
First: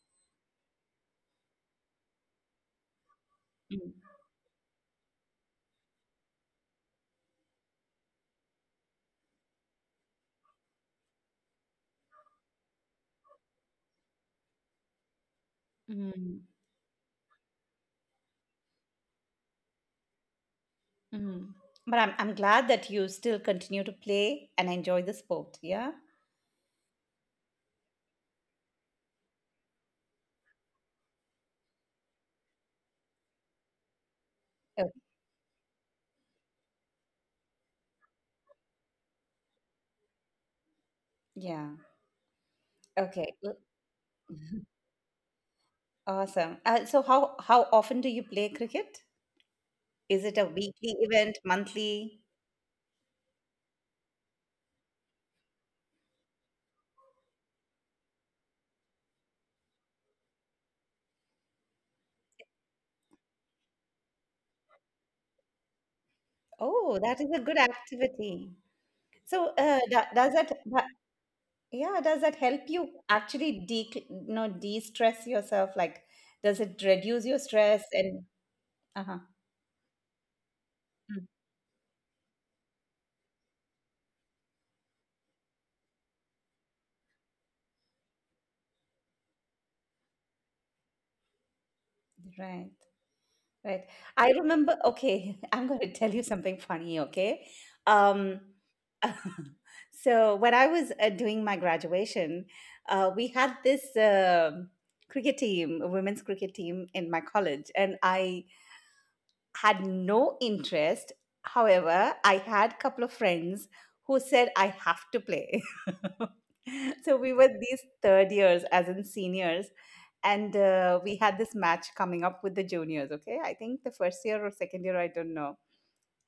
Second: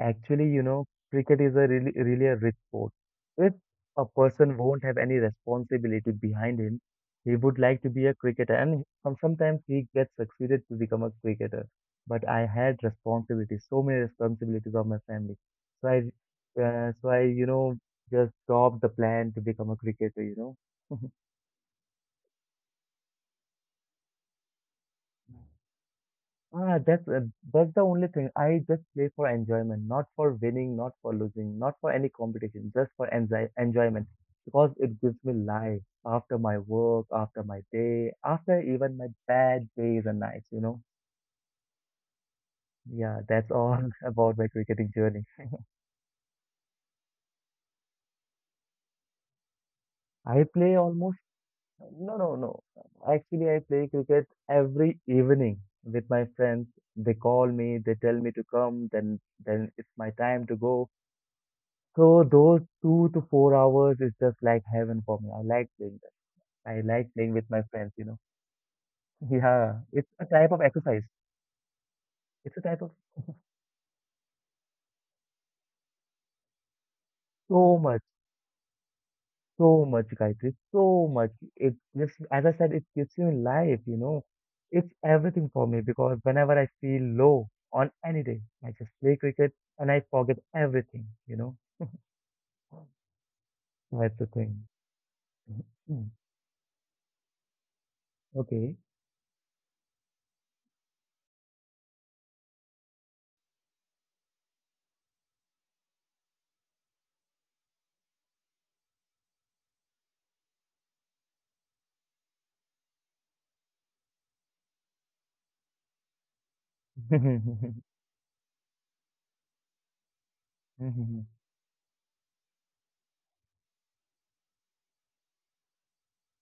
Speaker 2: actually, cricket is a really, really a rich sport. If
Speaker 1: Mm.
Speaker 2: a person won't have any responsibility behind him, he would like to be a cricketer, and sometimes he gets succeeded to become a cricketer. But I had responsibilities, so many responsibilities of my family. So
Speaker 1: Mm.
Speaker 2: I, uh, so I, you know, just dropped the plan to become a cricketer.
Speaker 1: Mm. But I'm glad that you still continue to play and enjoy the sport. Yeah.
Speaker 2: Ah, that's the only thing. I just play for enjoyment, not for winning, not for losing, not for any competition, just for enjoyment because it
Speaker 1: Oh,
Speaker 2: gives me life after my work, after my day, after even my bad days and nights.
Speaker 1: yeah.
Speaker 2: Yeah,
Speaker 1: Okay.
Speaker 2: that's all about my cricketing journey.
Speaker 1: Awesome. So how often do you play cricket? Is
Speaker 2: I
Speaker 1: it a
Speaker 2: play
Speaker 1: weekly
Speaker 2: almost
Speaker 1: event,
Speaker 2: no,
Speaker 1: monthly?
Speaker 2: no, no. Actually, I play cricket every evening with my friends. They call me, they tell me to come, then it's my time to go. So those 2 to 4 hours is just like heaven for me. I like doing that. I
Speaker 1: Oh,
Speaker 2: like
Speaker 1: that
Speaker 2: playing
Speaker 1: is
Speaker 2: with
Speaker 1: a
Speaker 2: my
Speaker 1: good
Speaker 2: friends.
Speaker 1: activity. So
Speaker 2: Yeah, it's a
Speaker 1: does
Speaker 2: type of
Speaker 1: that
Speaker 2: exercise.
Speaker 1: yeah, does that
Speaker 2: It's a
Speaker 1: help
Speaker 2: type of
Speaker 1: you actually de-stress yourself? Like, does it reduce your
Speaker 2: so
Speaker 1: stress
Speaker 2: much,
Speaker 1: and uh-huh.
Speaker 2: so much, Gayatri, so much.
Speaker 1: Mm.
Speaker 2: It gives, as I said, it gives you life. It's everything for me because whenever I feel low on any day, I just play cricket and I forget everything.
Speaker 1: Right. Right.
Speaker 2: That's the
Speaker 1: I
Speaker 2: thing.
Speaker 1: remember, okay, I'm going to
Speaker 2: Mhm.
Speaker 1: tell you something funny, okay? Um,
Speaker 2: Okay.
Speaker 1: so when I was doing my graduation, we had this cricket team, a women's cricket team in my college, and I had no interest. However, I had a couple of friends who said I have to play. So we were these third years as in seniors and
Speaker 2: Mhm.
Speaker 1: we had this match coming up with the juniors, okay? I think the first year or second year, I don't know.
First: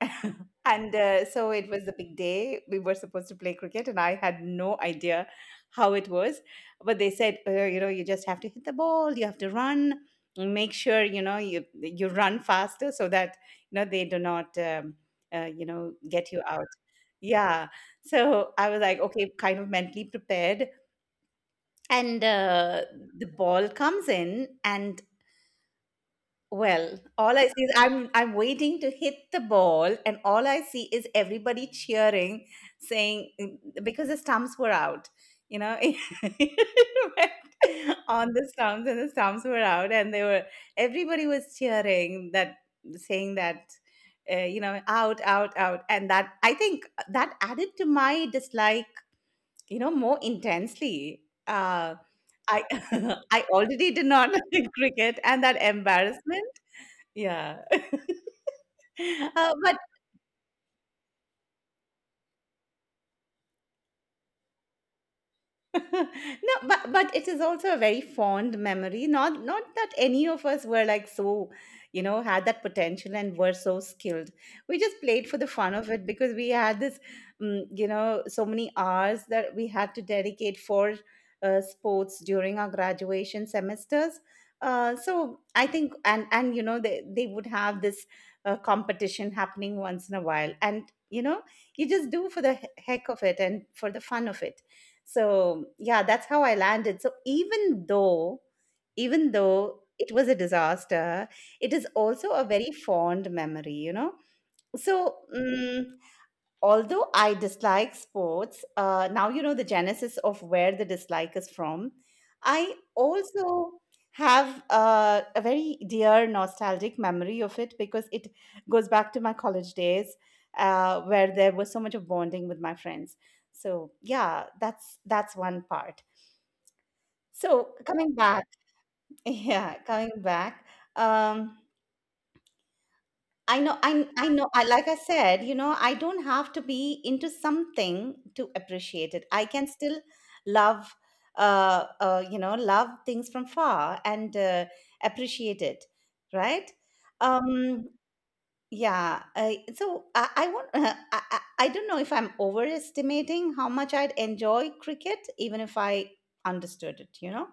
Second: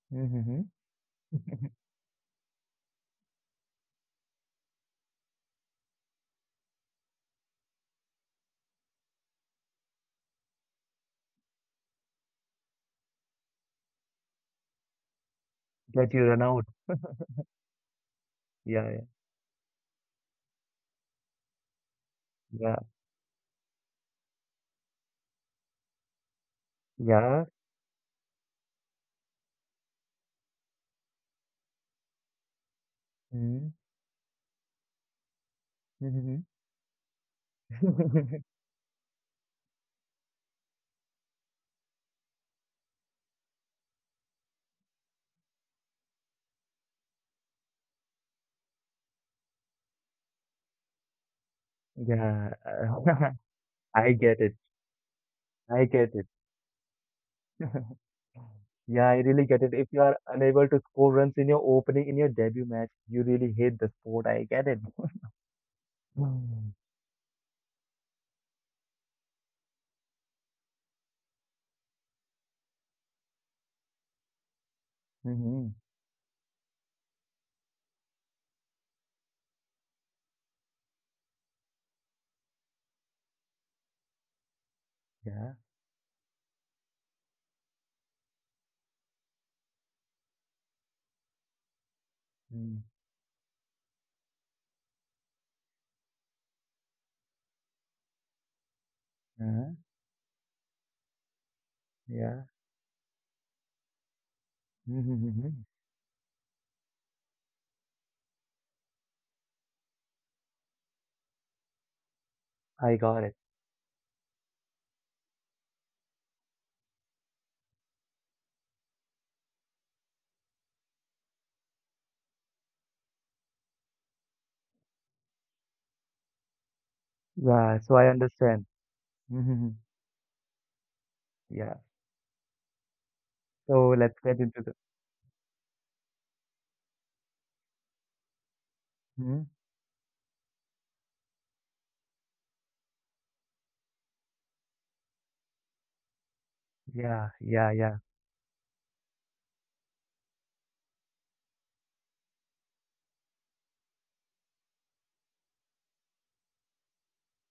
Speaker 2: Mhm.
Speaker 1: And so it was the big day. We were supposed to play cricket, and I had no idea how it was. But they said, you know, you just have to hit the ball, you have to run, make sure you know you run faster so that you know they do not
Speaker 2: That you
Speaker 1: get you
Speaker 2: run out.
Speaker 1: out. Yeah. So I was
Speaker 2: Yeah,
Speaker 1: like,
Speaker 2: yeah.
Speaker 1: okay, kind of mentally prepared, and
Speaker 2: Yeah.
Speaker 1: the ball comes in, and well, all I
Speaker 2: Yeah.
Speaker 1: see is I'm waiting to hit the ball, and all I see is everybody cheering, saying
Speaker 2: Mhm.
Speaker 1: "Mm," because the stumps were out, you know,
Speaker 2: Mhm.
Speaker 1: it went on the stumps, and the stumps were out, and they were everybody was cheering that saying that you know out out out, and that I think that added to my dislike, you know, more intensely. Uh,
Speaker 2: Yeah.
Speaker 1: I I already did
Speaker 2: I
Speaker 1: not
Speaker 2: get it.
Speaker 1: like cricket, and that
Speaker 2: I get it.
Speaker 1: embarrassment. Yeah.
Speaker 2: Yeah, I really get it.
Speaker 1: But
Speaker 2: If you are unable to score runs in your opening, in your debut match, you really hate the sport. I get it.
Speaker 1: no but it is also a very fond memory not that any of us were like so you know had that potential and were so skilled, we just played for the
Speaker 2: Mm-hmm.
Speaker 1: fun of it because we had this you know so many hours that we had to dedicate for sports during our graduation semesters, so
Speaker 2: Yeah.
Speaker 1: I think and you know they would have this competition happening once in a while and you know you just do for the
Speaker 2: Mm.
Speaker 1: heck of it and for the fun of it. So yeah, that's how I landed. So even though, even
Speaker 2: Uh,
Speaker 1: though it was a disaster, it is also a
Speaker 2: yeah.
Speaker 1: very fond memory, you know. So
Speaker 2: Mm-hmm.
Speaker 1: although I dislike sports, now you know the genesis of where the dislike is from. I
Speaker 2: I got it.
Speaker 1: also have a very dear nostalgic memory of it because it goes back to my college days where there was so much of bonding with my friends. So yeah, that's one part. So
Speaker 2: Yeah, so I
Speaker 1: coming back,
Speaker 2: understand. Mm-hmm.
Speaker 1: yeah, coming back. Um,
Speaker 2: Yeah.
Speaker 1: I know,
Speaker 2: So
Speaker 1: I
Speaker 2: let's
Speaker 1: I
Speaker 2: get
Speaker 1: know.
Speaker 2: into
Speaker 1: I
Speaker 2: the.
Speaker 1: like I said, you know, I don't have to be into something to appreciate it. I
Speaker 2: Mhm.
Speaker 1: can still love, you know, love things from far and appreciate it, right?
Speaker 2: Yeah, yeah,
Speaker 1: Um,
Speaker 2: yeah.
Speaker 1: yeah. So I want. I don't know if I'm overestimating how much I'd enjoy cricket, even if I understood it. You know.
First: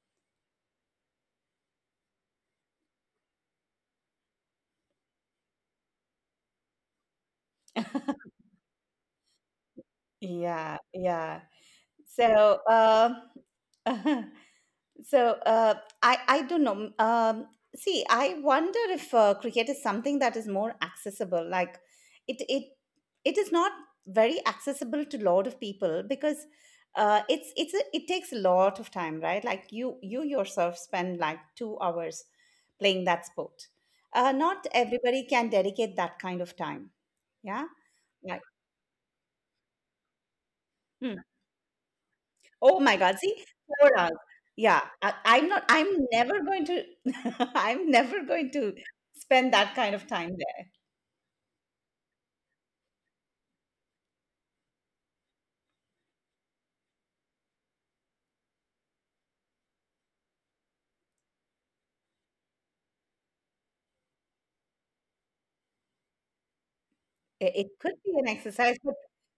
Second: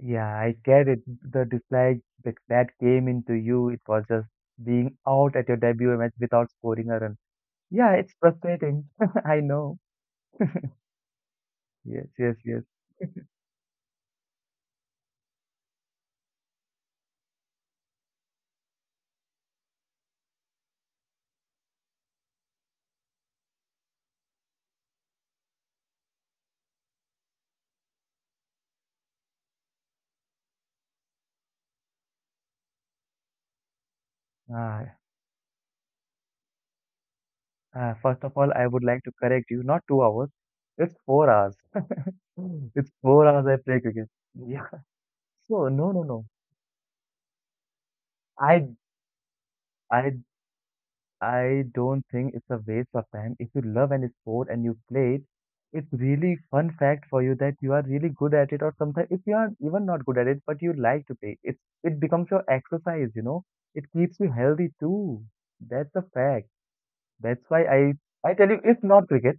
Speaker 2: Yeah, I get it. The dislike that came into you, it was just being out at your debut match without scoring a run. Yeah, it's frustrating. I know.
Speaker 1: Yeah, yeah.
Speaker 2: Yes, yes,
Speaker 1: So,
Speaker 2: yes.
Speaker 1: uh, so I don't know. See, I wonder if cricket is something that is more accessible. Like it it it is not very accessible to lot of people because it takes a lot of time, right? Like you yourself spend like 2 hours playing that sport. Not
Speaker 2: Ah,
Speaker 1: everybody can dedicate that kind of time. Yeah.
Speaker 2: ah, first of
Speaker 1: Like.
Speaker 2: all, I would like to correct you. Not 2 hours. It's
Speaker 1: Hmm.
Speaker 2: 4 hours.
Speaker 1: Oh
Speaker 2: It's
Speaker 1: my God.
Speaker 2: four
Speaker 1: See,
Speaker 2: hours I play
Speaker 1: four
Speaker 2: cricket.
Speaker 1: hours.
Speaker 2: Yeah.
Speaker 1: Yeah. I, I'm not,
Speaker 2: So
Speaker 1: I'm
Speaker 2: no, no, no.
Speaker 1: never going to, I'm never going
Speaker 2: I
Speaker 1: to spend that kind of
Speaker 2: I
Speaker 1: time there.
Speaker 2: I don't think it's a waste of time. If you love any sport and you play it, it's really fun fact for you that you are really good at it, or sometimes if you are even not good at it, but you like to play, it becomes your exercise. It keeps you healthy too. That's a fact. That's
Speaker 1: It,
Speaker 2: why
Speaker 1: it
Speaker 2: I
Speaker 1: could be an
Speaker 2: I tell you,
Speaker 1: exercise,
Speaker 2: if
Speaker 1: but
Speaker 2: not cricket,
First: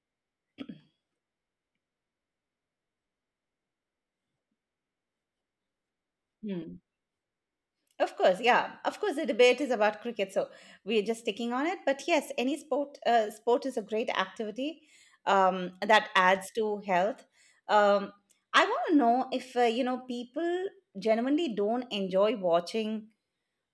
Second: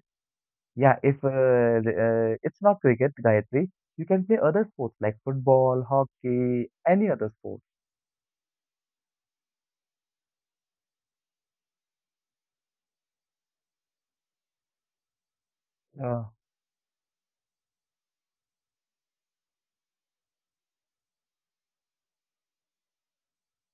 Speaker 2: yeah, if the, it's not cricket, Gayatri, you can play other sports like football, hockey,
Speaker 1: hmm.
Speaker 2: any other sport.
Speaker 1: Of course, yeah. Of course, the debate is about cricket, so we're just sticking on it. But yes, any sport, sport is a great activity that
Speaker 2: Uh,
Speaker 1: adds to health. Um, I want to know if you know people genuinely don't enjoy watching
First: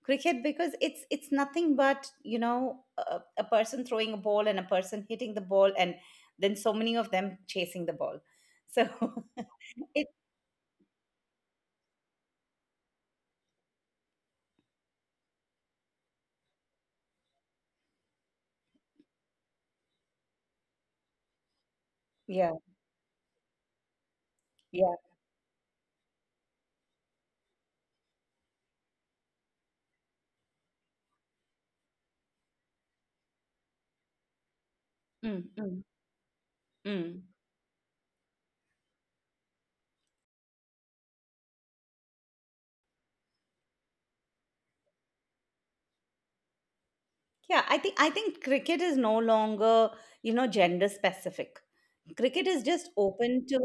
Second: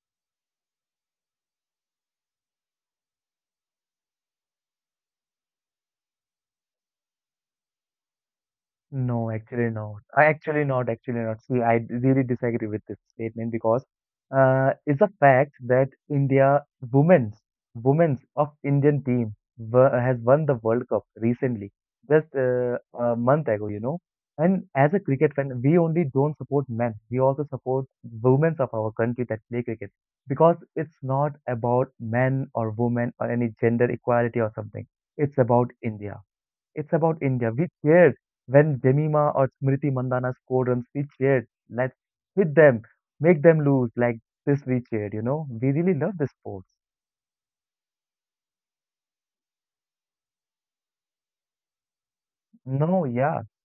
Speaker 1: cricket because it's nothing but you know a person throwing a ball and a person hitting the ball and then so many of them chasing the ball. So
Speaker 2: No, actually not.
Speaker 1: it,
Speaker 2: I actually not, actually not. See, I really disagree with this statement because it's a fact that India women's women's of Indian team has won the World Cup recently, just
Speaker 1: yeah,
Speaker 2: a month ago. And as
Speaker 1: yeah.
Speaker 2: a cricket fan, we only don't support men. We also support women of our country that play cricket because it's not about men or women or any gender equality or something. It's
Speaker 1: Mm,
Speaker 2: about
Speaker 1: mm,
Speaker 2: India. It's about
Speaker 1: mm.
Speaker 2: India. We cheered when Jemima or Smriti Mandana scored runs. We cheered. Let's hit them, make them lose. Like this, we cheered. We really love the sports.
Speaker 1: Yeah, I think cricket is no longer, you know, gender specific. Cricket is just
Speaker 2: No, yeah,
Speaker 1: open to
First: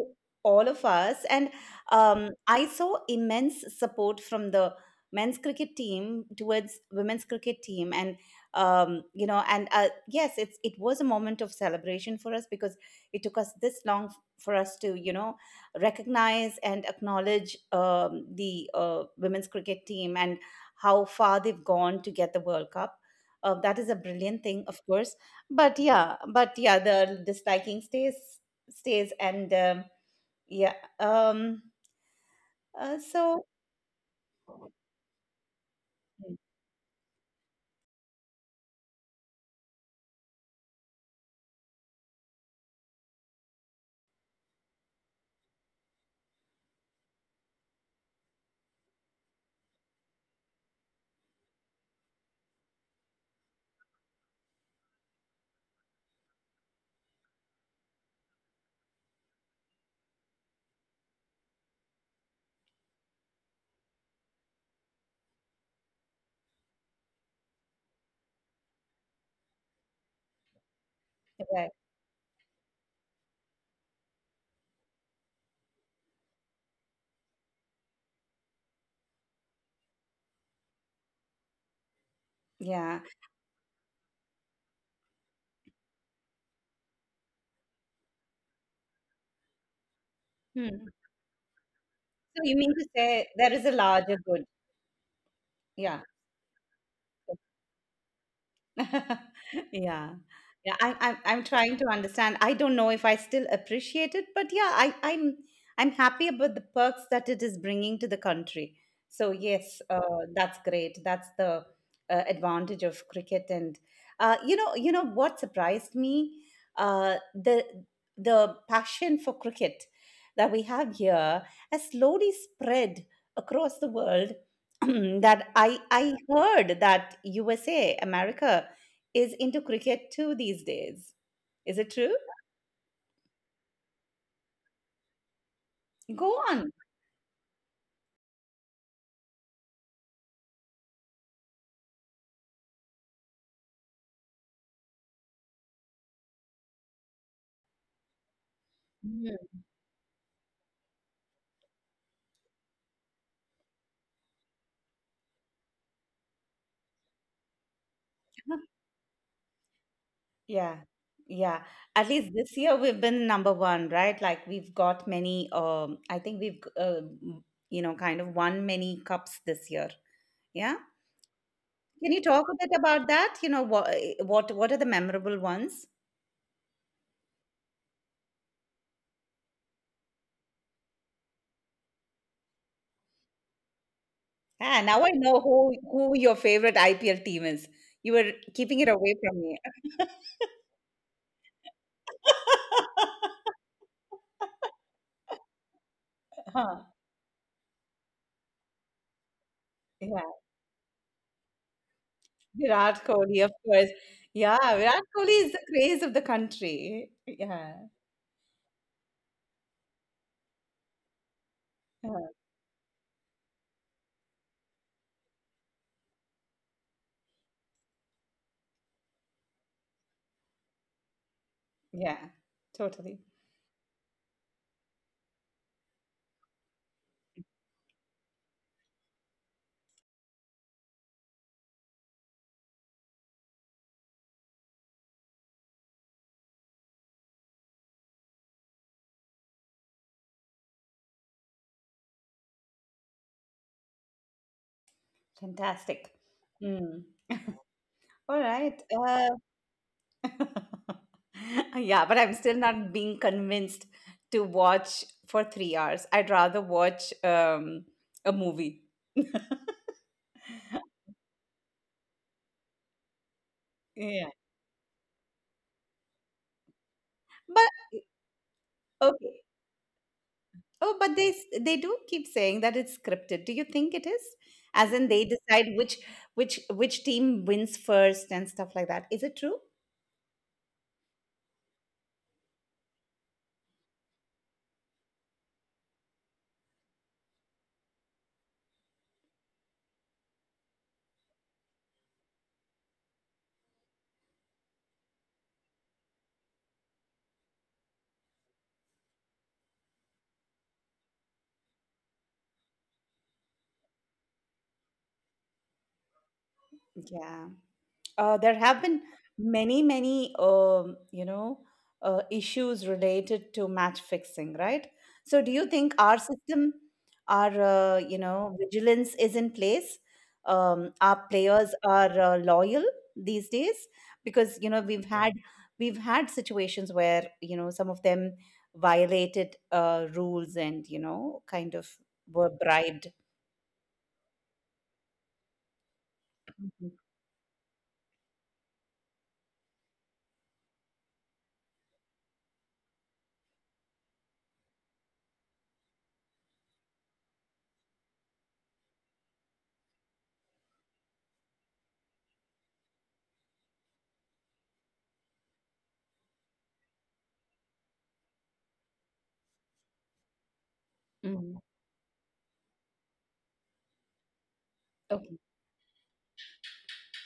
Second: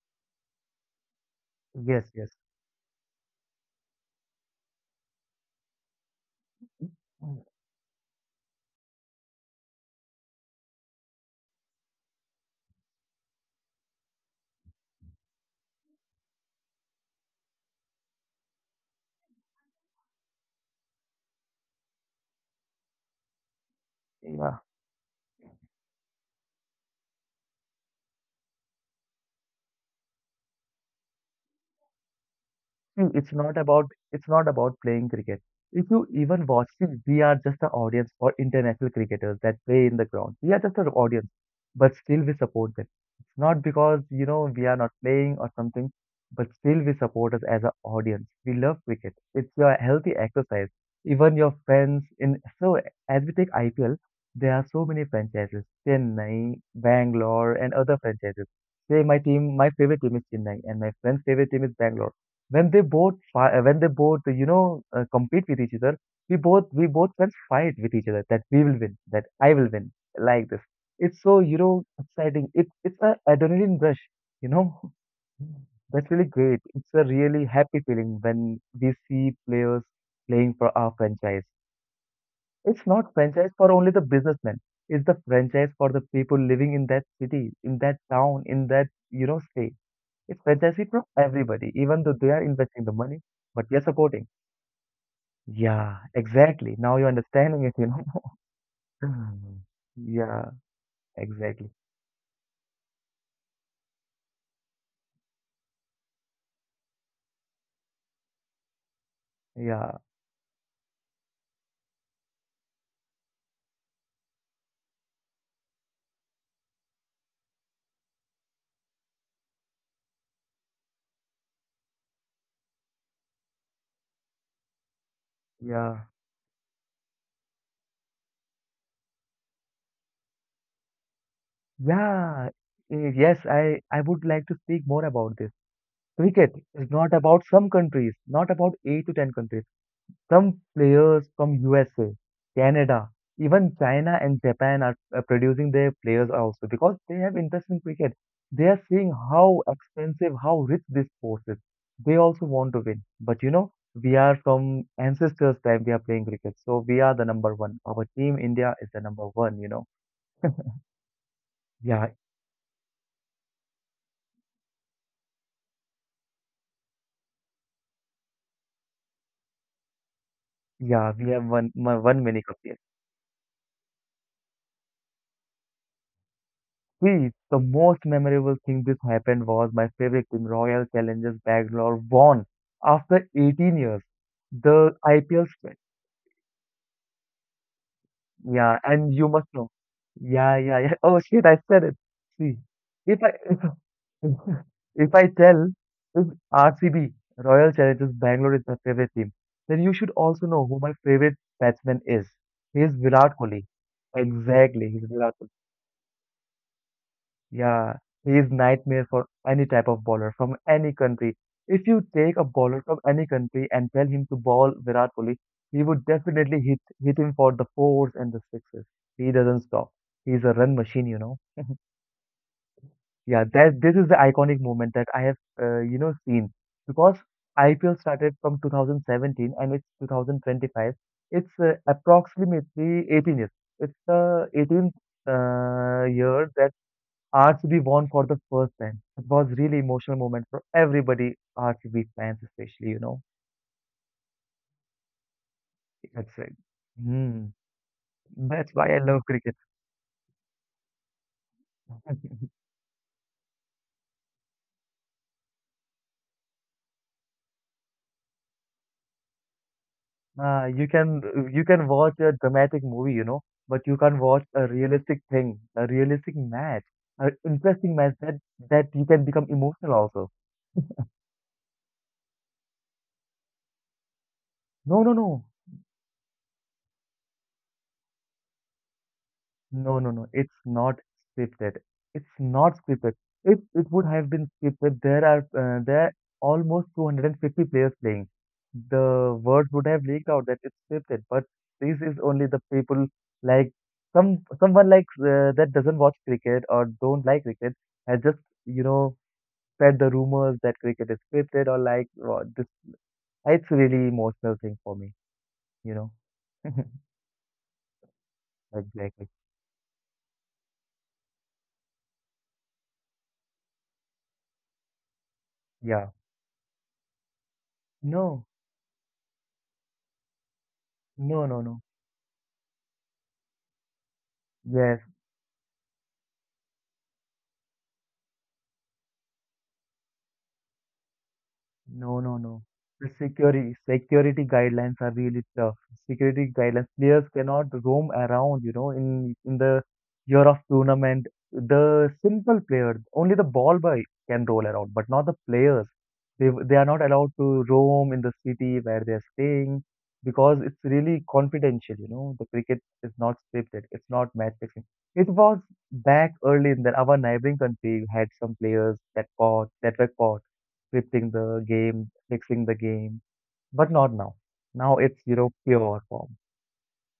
Speaker 1: all of us, and
Speaker 2: yes, yes,
Speaker 1: I saw immense support from the men's cricket team towards women's
Speaker 2: Mm,
Speaker 1: cricket team, and yes, it was a moment of celebration for us because it took us this long for us to, you know, recognize and acknowledge the women's cricket team and how far they've gone to get the World Cup. That is a brilliant
Speaker 2: yeah.
Speaker 1: thing, of course. But yeah, the disliking stays, and yeah. Um.
Speaker 2: See, it's
Speaker 1: So.
Speaker 2: not about it's not about playing cricket. If you
Speaker 1: Mm.
Speaker 2: even watch, see, we are just an audience for international cricketers that play in the ground. We are just an audience, but still we support them. It's not because we are not playing or something, but still we support us as an audience. We love cricket. It's a healthy exercise. Even your friends in so as we take IPL, there are so many franchises: Chennai, Bangalore, and other franchises. Say my team, my favorite team is Chennai, and my friend's favorite team is Bangalore. When they both compete with each other, we both can fight with each other, that we will win, that I will win, like this. It's so
Speaker 1: Correct.
Speaker 2: exciting. It's a adrenaline rush you know that's really great. It's a really happy feeling when we see players playing for our franchise. It's
Speaker 1: Yeah.
Speaker 2: not franchise for only the businessmen. It's the franchise for the people living in that city, in that town, in that state. It's
Speaker 1: Hmm.
Speaker 2: fantastic from everybody, even though they
Speaker 1: So
Speaker 2: are
Speaker 1: you mean
Speaker 2: investing
Speaker 1: to
Speaker 2: the money,
Speaker 1: say there is
Speaker 2: but
Speaker 1: a
Speaker 2: we are
Speaker 1: larger
Speaker 2: supporting.
Speaker 1: good?
Speaker 2: Yeah,
Speaker 1: Yeah.
Speaker 2: exactly. Now you're understanding it. Mm.
Speaker 1: Yeah.
Speaker 2: Yeah,
Speaker 1: Yeah, I'm
Speaker 2: exactly.
Speaker 1: trying to understand. I don't know if I still appreciate it, but yeah, I'm happy about the perks that it is bringing to the country. So yes,
Speaker 2: Yeah,
Speaker 1: that's great. That's the advantage of cricket. And you know what surprised me, uh, the the passion for cricket that we have here has slowly spread across the world. That I
Speaker 2: yeah,
Speaker 1: I heard that USA, America is into cricket too these days. Is it true?
Speaker 2: yeah. Yes, I would like to speak more about this.
Speaker 1: Go
Speaker 2: Cricket
Speaker 1: on.
Speaker 2: is not about some countries, not about eight to ten countries. Some players from USA, Canada, even China and Japan are producing their players also because they have interest in cricket. They are seeing
Speaker 1: Mhm.
Speaker 2: how expensive, how rich this sport is. They also want to win. But we are from ancestors' time, we are playing cricket. So we are the number one. Our team India is the number one.
Speaker 1: Yeah. Yeah. At
Speaker 2: Yeah,
Speaker 1: least this year we've been number one, right? Like we've got many, I think we've, kind of won many cups this year. Yeah.
Speaker 2: yeah, we have won,
Speaker 1: Can you
Speaker 2: won many
Speaker 1: talk a
Speaker 2: cups.
Speaker 1: bit about that? You know, what, what are the memorable ones?
Speaker 2: See, the most memorable thing this happened was my favorite team, Royal Challengers Bangalore, won after 18 years.
Speaker 1: Ah,
Speaker 2: The
Speaker 1: now I know
Speaker 2: IPL spread.
Speaker 1: who your favorite IPL team is. You were
Speaker 2: Yeah,
Speaker 1: keeping it
Speaker 2: and
Speaker 1: away
Speaker 2: you
Speaker 1: from
Speaker 2: must
Speaker 1: me.
Speaker 2: know. Yeah, yeah, yeah. Oh shit, I said it. See, if I, if I tell if
Speaker 1: Huh.
Speaker 2: RCB, Royal Challengers Bangalore is my favorite team, then you should
Speaker 1: Yeah.
Speaker 2: also know who my favorite batsman is. He is
Speaker 1: Virat
Speaker 2: Virat
Speaker 1: Kohli, of
Speaker 2: Kohli.
Speaker 1: course. Yeah,
Speaker 2: Exactly, he's
Speaker 1: Virat
Speaker 2: Virat.
Speaker 1: Kohli is the craze of the country. Yeah,
Speaker 2: Yeah, he is nightmare for any type of bowler from any country. If you
Speaker 1: yeah,
Speaker 2: take a bowler from any country and tell him to bowl Virat Kohli, he would definitely hit him for the fours and the sixes. He doesn't stop. He's a run machine.
Speaker 1: yeah, totally.
Speaker 2: Yeah, that this is the iconic moment that I have, seen because IPL started from 2017 and it's 2025. It's approximately 18 years. It's the 18th year that RCB won for the first time. It was really emotional moment for everybody, RCB fans especially.
Speaker 1: Fantastic.
Speaker 2: That's it.
Speaker 1: Mm.
Speaker 2: Hmm.
Speaker 1: All
Speaker 2: That's
Speaker 1: right.
Speaker 2: why I love cricket.
Speaker 1: Yeah, but I'm still not being convinced to watch for 3 hours. I'd rather watch a movie.
Speaker 2: You can you can watch a dramatic movie, but you can't
Speaker 1: Yeah.
Speaker 2: watch a realistic thing, a realistic match, an
Speaker 1: But
Speaker 2: interesting match that you can become
Speaker 1: okay,
Speaker 2: emotional also.
Speaker 1: oh, but they do keep saying that it's scripted. Do you think it is? As
Speaker 2: No,
Speaker 1: in
Speaker 2: no,
Speaker 1: they
Speaker 2: no.
Speaker 1: decide which which team wins first and stuff like that. Is it true?
Speaker 2: No, no, no. It's not scripted. It's not scripted. If it would have been scripted, there are almost 250 players playing. The words would have leaked out that it's scripted, but this is only the people like someone like that doesn't watch cricket or don't like cricket has just you know spread the rumors that cricket is scripted or like wow, this. It's a really emotional thing for me, you know.
Speaker 1: Yeah. There have been
Speaker 2: Exactly.
Speaker 1: many, many, um, you know, issues related to match fixing, right? So, do you think
Speaker 2: Yeah.
Speaker 1: our system, our,
Speaker 2: No,
Speaker 1: vigilance is in place? Our
Speaker 2: no, no,
Speaker 1: players
Speaker 2: no.
Speaker 1: are loyal these days because
Speaker 2: Yes.
Speaker 1: we've had situations where some of them violated rules and kind of
Speaker 2: No, no,
Speaker 1: were
Speaker 2: no.
Speaker 1: bribed.
Speaker 2: The security guidelines are really tough. Security guidelines.
Speaker 1: Mhm.
Speaker 2: Players cannot roam around, in the year of tournament. The simple player, only the ball boy can roll around, but not the players. They are not allowed to roam in the city where they are staying because it's really confidential. The cricket is not scripted. It's not match fixing. It was back early in that our neighboring country had some players that caught that were caught scripting
Speaker 1: Mm.
Speaker 2: the game, fixing the game, but not now. Now it's,
Speaker 1: Okay.
Speaker 2: you know, pure form.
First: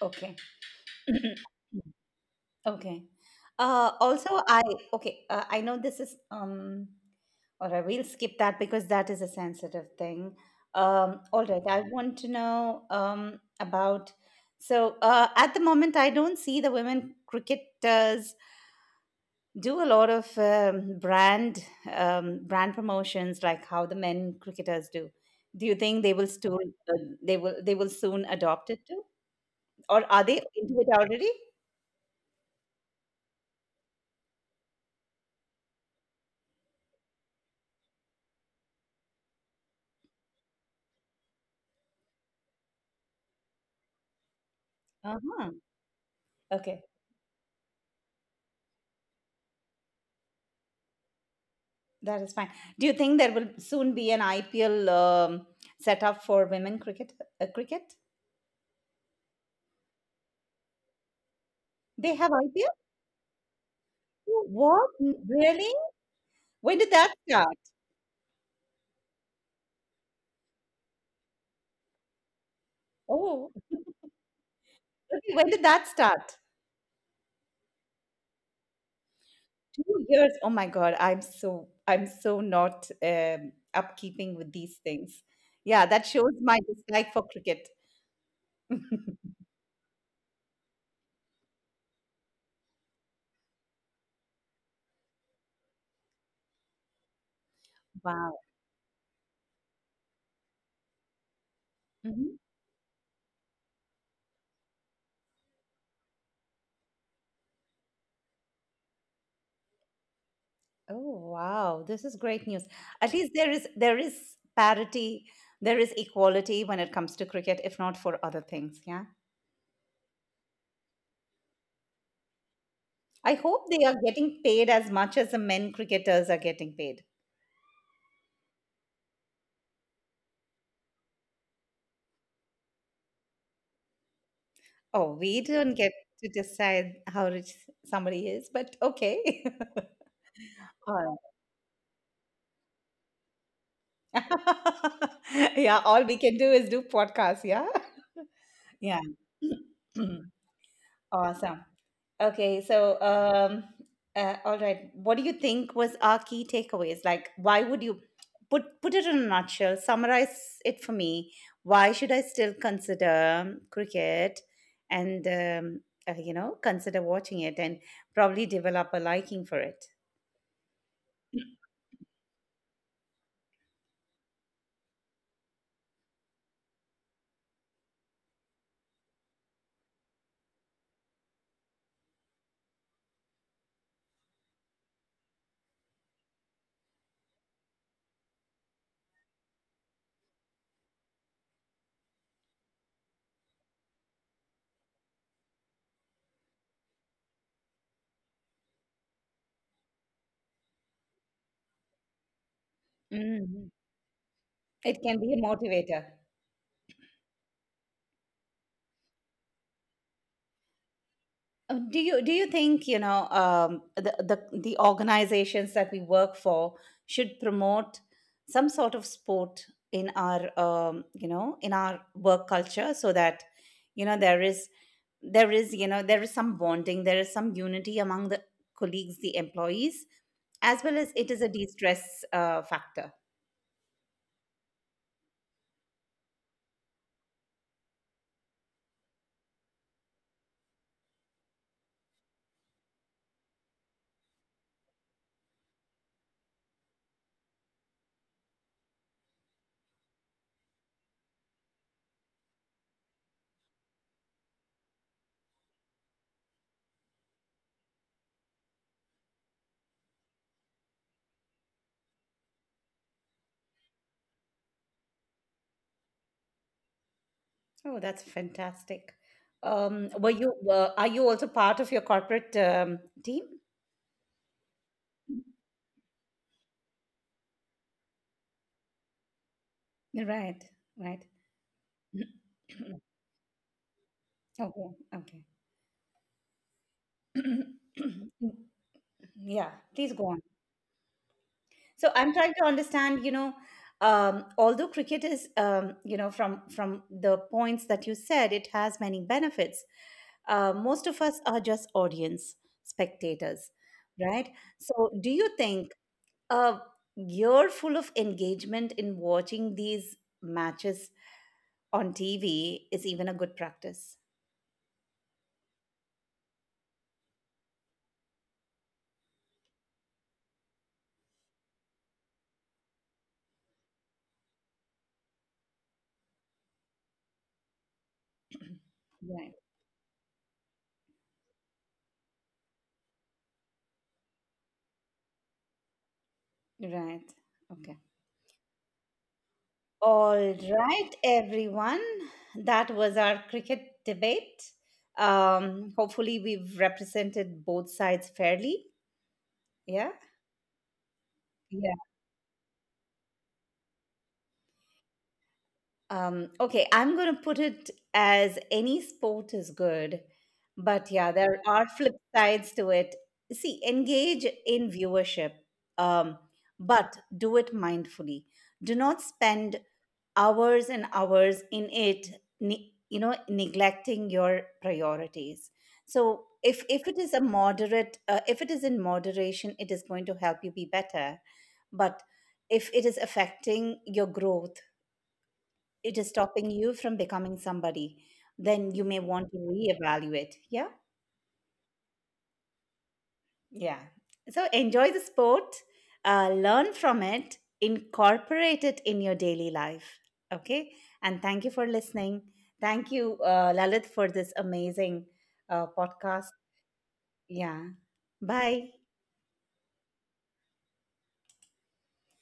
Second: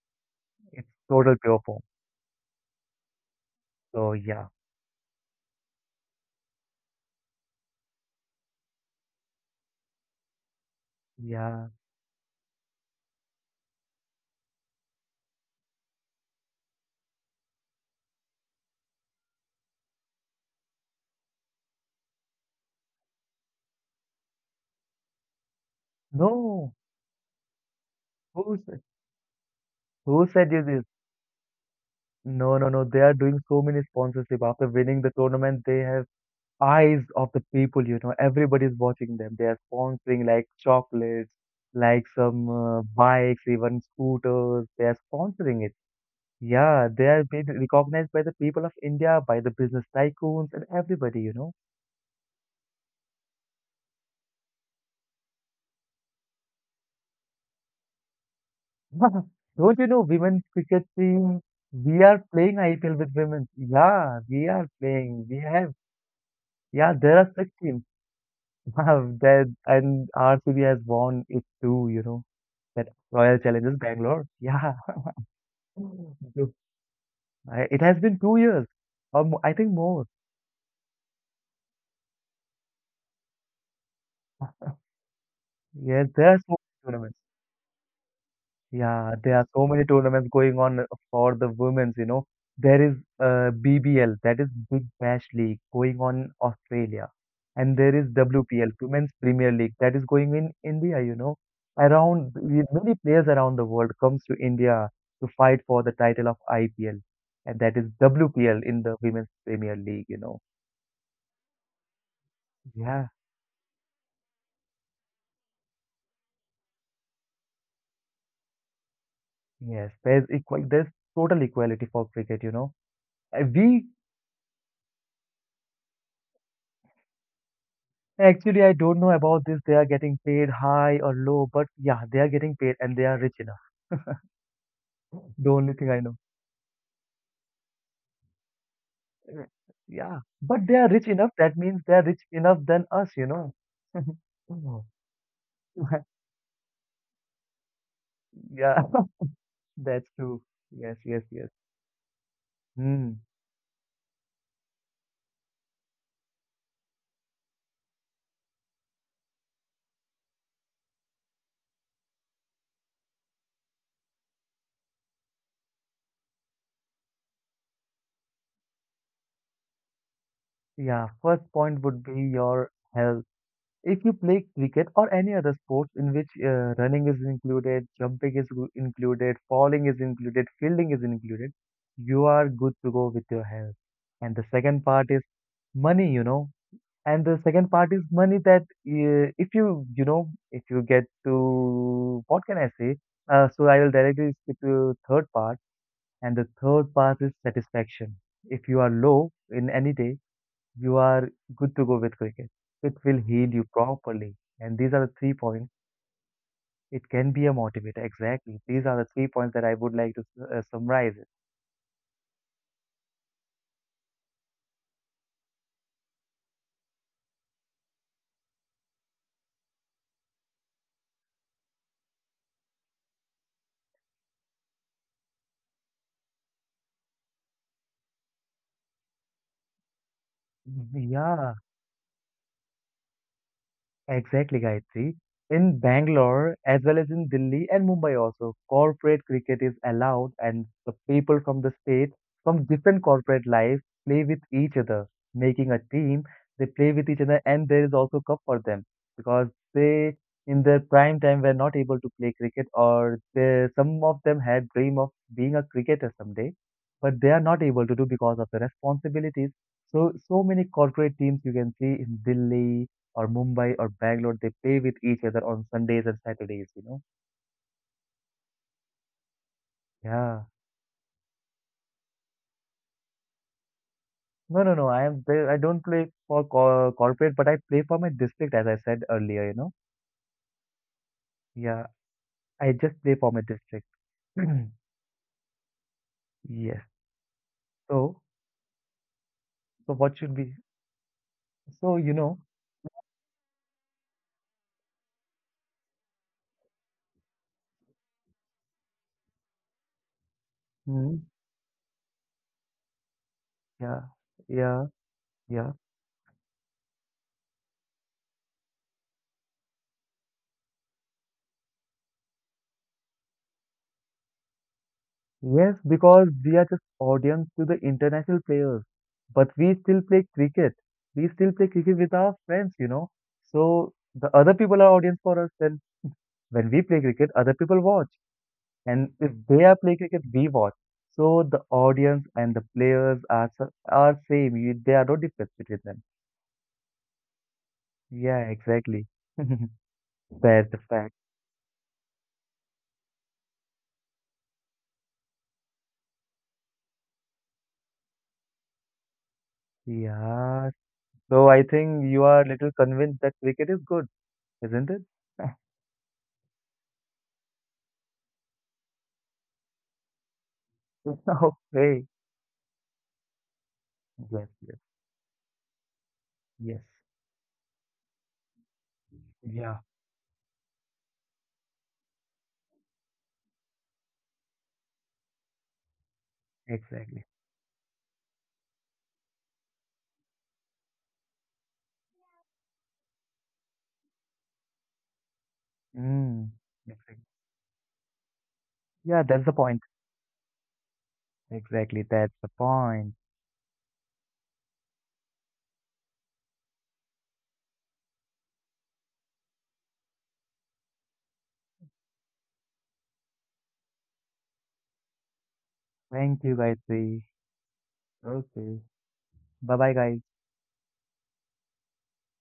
Speaker 1: Okay.
Speaker 2: It's total pure form.
Speaker 1: Okay.
Speaker 2: So
Speaker 1: Also,
Speaker 2: yeah,
Speaker 1: I okay. I know this is Alright, we will skip that because that is a sensitive thing. All right.
Speaker 2: yeah.
Speaker 1: I want to know about. So at the moment, I don't see the women cricketers do a lot of brand promotions like how the men cricketers do. Do you think they will still
Speaker 2: No,
Speaker 1: uh, they will soon
Speaker 2: who
Speaker 1: adopt
Speaker 2: said,
Speaker 1: it too, or are
Speaker 2: who
Speaker 1: they
Speaker 2: said you
Speaker 1: into
Speaker 2: this?
Speaker 1: it already?
Speaker 2: No, no, no. They are doing so many sponsorship after winning the tournament. They have eyes of the people. Everybody's watching them. They are sponsoring like chocolates, like some bikes, even scooters. They are
Speaker 1: Uh
Speaker 2: sponsoring it.
Speaker 1: huh.
Speaker 2: Yeah, they are being recognized by the people of India, by the business tycoons, and everybody.
Speaker 1: That is fine. Do you think there will soon be an IPL set up for women cricket? Cricket?
Speaker 2: Don't you know women's cricket team? We
Speaker 1: They
Speaker 2: are
Speaker 1: have
Speaker 2: playing
Speaker 1: IPL?
Speaker 2: IPL with women. Yeah, we
Speaker 1: Oh,
Speaker 2: are
Speaker 1: what?
Speaker 2: playing. We have
Speaker 1: Really? When
Speaker 2: yeah,
Speaker 1: did that
Speaker 2: there are six
Speaker 1: start?
Speaker 2: teams. Wow, that and RCB has won it too, That Royal
Speaker 1: Oh,
Speaker 2: Challengers Bangalore. Yeah.
Speaker 1: okay, when did that start?
Speaker 2: So, it has been 2 years. I think more.
Speaker 1: 2 years. Oh my God, I'm so not upkeeping with these things. Yeah,
Speaker 2: Yes,
Speaker 1: that
Speaker 2: there
Speaker 1: shows
Speaker 2: are so many
Speaker 1: my dislike
Speaker 2: tournaments.
Speaker 1: for cricket.
Speaker 2: Yeah, there are so many tournaments going on for the women's. There is BBL, that is Big Bash League, going on in Australia. And there is
Speaker 1: Wow.
Speaker 2: WPL, Women's Premier League, that is going in India, Around,
Speaker 1: Mhm.
Speaker 2: many players around the world comes to India to fight for the title of IPL. And that is WPL in the Women's Premier League,
Speaker 1: Oh, wow. This is great news.
Speaker 2: Yeah,
Speaker 1: At least there is parity, there is equality when it comes to cricket, if not for other things. Yeah.
Speaker 2: there's total equality for cricket, you know.
Speaker 1: I hope
Speaker 2: We
Speaker 1: they are getting paid as much as the men cricketers are getting paid.
Speaker 2: Actually, I don't know about this. They are getting paid high or low, but yeah, they are getting paid and they are rich enough.
Speaker 1: Oh, we
Speaker 2: The only
Speaker 1: don't
Speaker 2: thing
Speaker 1: get
Speaker 2: I know.
Speaker 1: to decide how rich somebody is, but okay.
Speaker 2: Right. Yeah, but they are
Speaker 1: All
Speaker 2: rich
Speaker 1: right.
Speaker 2: enough. That means they are rich enough than us, you know. Oh.
Speaker 1: Yeah, all we can do is do podcasts. Yeah.
Speaker 2: Yeah,
Speaker 1: Yeah.
Speaker 2: that's true. Yes, yes, yes.
Speaker 1: Awesome. Okay, so
Speaker 2: Hmm.
Speaker 1: all right. What do you think was our key takeaways? Like, why would you put it in a nutshell? Summarize it for me. Why should I still consider cricket, and you know, consider watching it? And probably develop a liking for it.
Speaker 2: Yeah, first point would be your health. If you play cricket or any other sports in which running is included, jumping is included, falling is included, fielding is included, you are good to go with your health. And the second part is money, you know. And the second part is money that if you get to, what can I say? So I will directly skip to third part. And the third part is satisfaction. If you are low in any day, you are good to go with cricket. It will heal you
Speaker 1: Mhm.
Speaker 2: properly. And these are
Speaker 1: It
Speaker 2: the
Speaker 1: can
Speaker 2: three
Speaker 1: be a
Speaker 2: points.
Speaker 1: motivator.
Speaker 2: It can be a motivator. Exactly. These are the three points that I would like to summarize it.
Speaker 1: Do you think the the organizations that we work for should promote some sort of sport in our in our work culture so that there is there is there is some bonding, there is some unity among the colleagues, the employees, as
Speaker 2: Mhm.
Speaker 1: well as it is
Speaker 2: Yeah.
Speaker 1: a de-stress factor.
Speaker 2: Exactly, Gayatri. In Bangalore, as well as in Delhi and Mumbai also, corporate cricket is allowed and the people from the state, from different corporate life, play with each other, making a team. They play with each other and there is also cup for them because they, in their prime time, were not able to play cricket or they, some of them had dream of being a cricketer someday, but they are not able to do because of the responsibilities. So, so many corporate teams you can see in Delhi, or Mumbai or Bangalore, they play with each other on Sundays and Saturdays, you know?
Speaker 1: Oh, that's fantastic.
Speaker 2: Yeah.
Speaker 1: Are you also part of your corporate team?
Speaker 2: No, no, no. I am there. I don't play for corporate, but I play for my district, as I said earlier, you know?
Speaker 1: Right, right.
Speaker 2: Yeah. I just play for my district.
Speaker 1: Okay, okay.
Speaker 2: Yes. So,
Speaker 1: Yeah,
Speaker 2: so what
Speaker 1: please go
Speaker 2: should
Speaker 1: on.
Speaker 2: be? So, you
Speaker 1: So
Speaker 2: know,
Speaker 1: I'm trying to understand, you know, although cricket is, from the points that you said, it has many benefits. Most
Speaker 2: hmm,
Speaker 1: of us are just audience spectators,
Speaker 2: yeah,
Speaker 1: right?
Speaker 2: yeah,
Speaker 1: So do you
Speaker 2: yeah.
Speaker 1: think a year full of engagement in watching these matches on TV is even a good practice?
Speaker 2: Yes, because we are just audience to the international players, but we still play cricket. We still play cricket with our friends. So the other people are audience for us. Then when we play cricket, other people watch, and if
Speaker 1: Right,
Speaker 2: they are play cricket, we watch. So the audience and the players are are same. You, there are no difference between them.
Speaker 1: right. Okay.
Speaker 2: Yeah, exactly. That's
Speaker 1: All
Speaker 2: the fact.
Speaker 1: right, everyone, that was our cricket debate. Hopefully we've represented both sides fairly. Yeah,
Speaker 2: Yeah. So I
Speaker 1: yeah.
Speaker 2: think you are little convinced that cricket is good, isn't it?
Speaker 1: Okay, I'm going to put it as any sport is good, but yeah, there are
Speaker 2: Okay.
Speaker 1: flip sides to it. See,
Speaker 2: Yes,
Speaker 1: engage
Speaker 2: yes,
Speaker 1: in viewership, um,
Speaker 2: yes.
Speaker 1: but do it mindfully. Do not
Speaker 2: Yeah,
Speaker 1: spend hours and hours in it, you know, neglecting your priorities. So if it
Speaker 2: exactly.
Speaker 1: is a moderate, if it is in moderation, it is going to help you be better. But if it is affecting your growth, it is
Speaker 2: Mm,
Speaker 1: stopping you
Speaker 2: exactly.
Speaker 1: from becoming somebody, then you
Speaker 2: Yeah,
Speaker 1: may
Speaker 2: that's the
Speaker 1: want to
Speaker 2: point.
Speaker 1: reevaluate. Yeah,
Speaker 2: Exactly, that's the point.
Speaker 1: yeah. So enjoy the sport, learn from it, incorporate it in your daily life. Okay, and thank you for listening. Thank you, Lalit, for this amazing
Speaker 2: Thank you,
Speaker 1: podcast.
Speaker 2: guys. Okay.
Speaker 1: Yeah, bye.
Speaker 2: Bye bye, guys.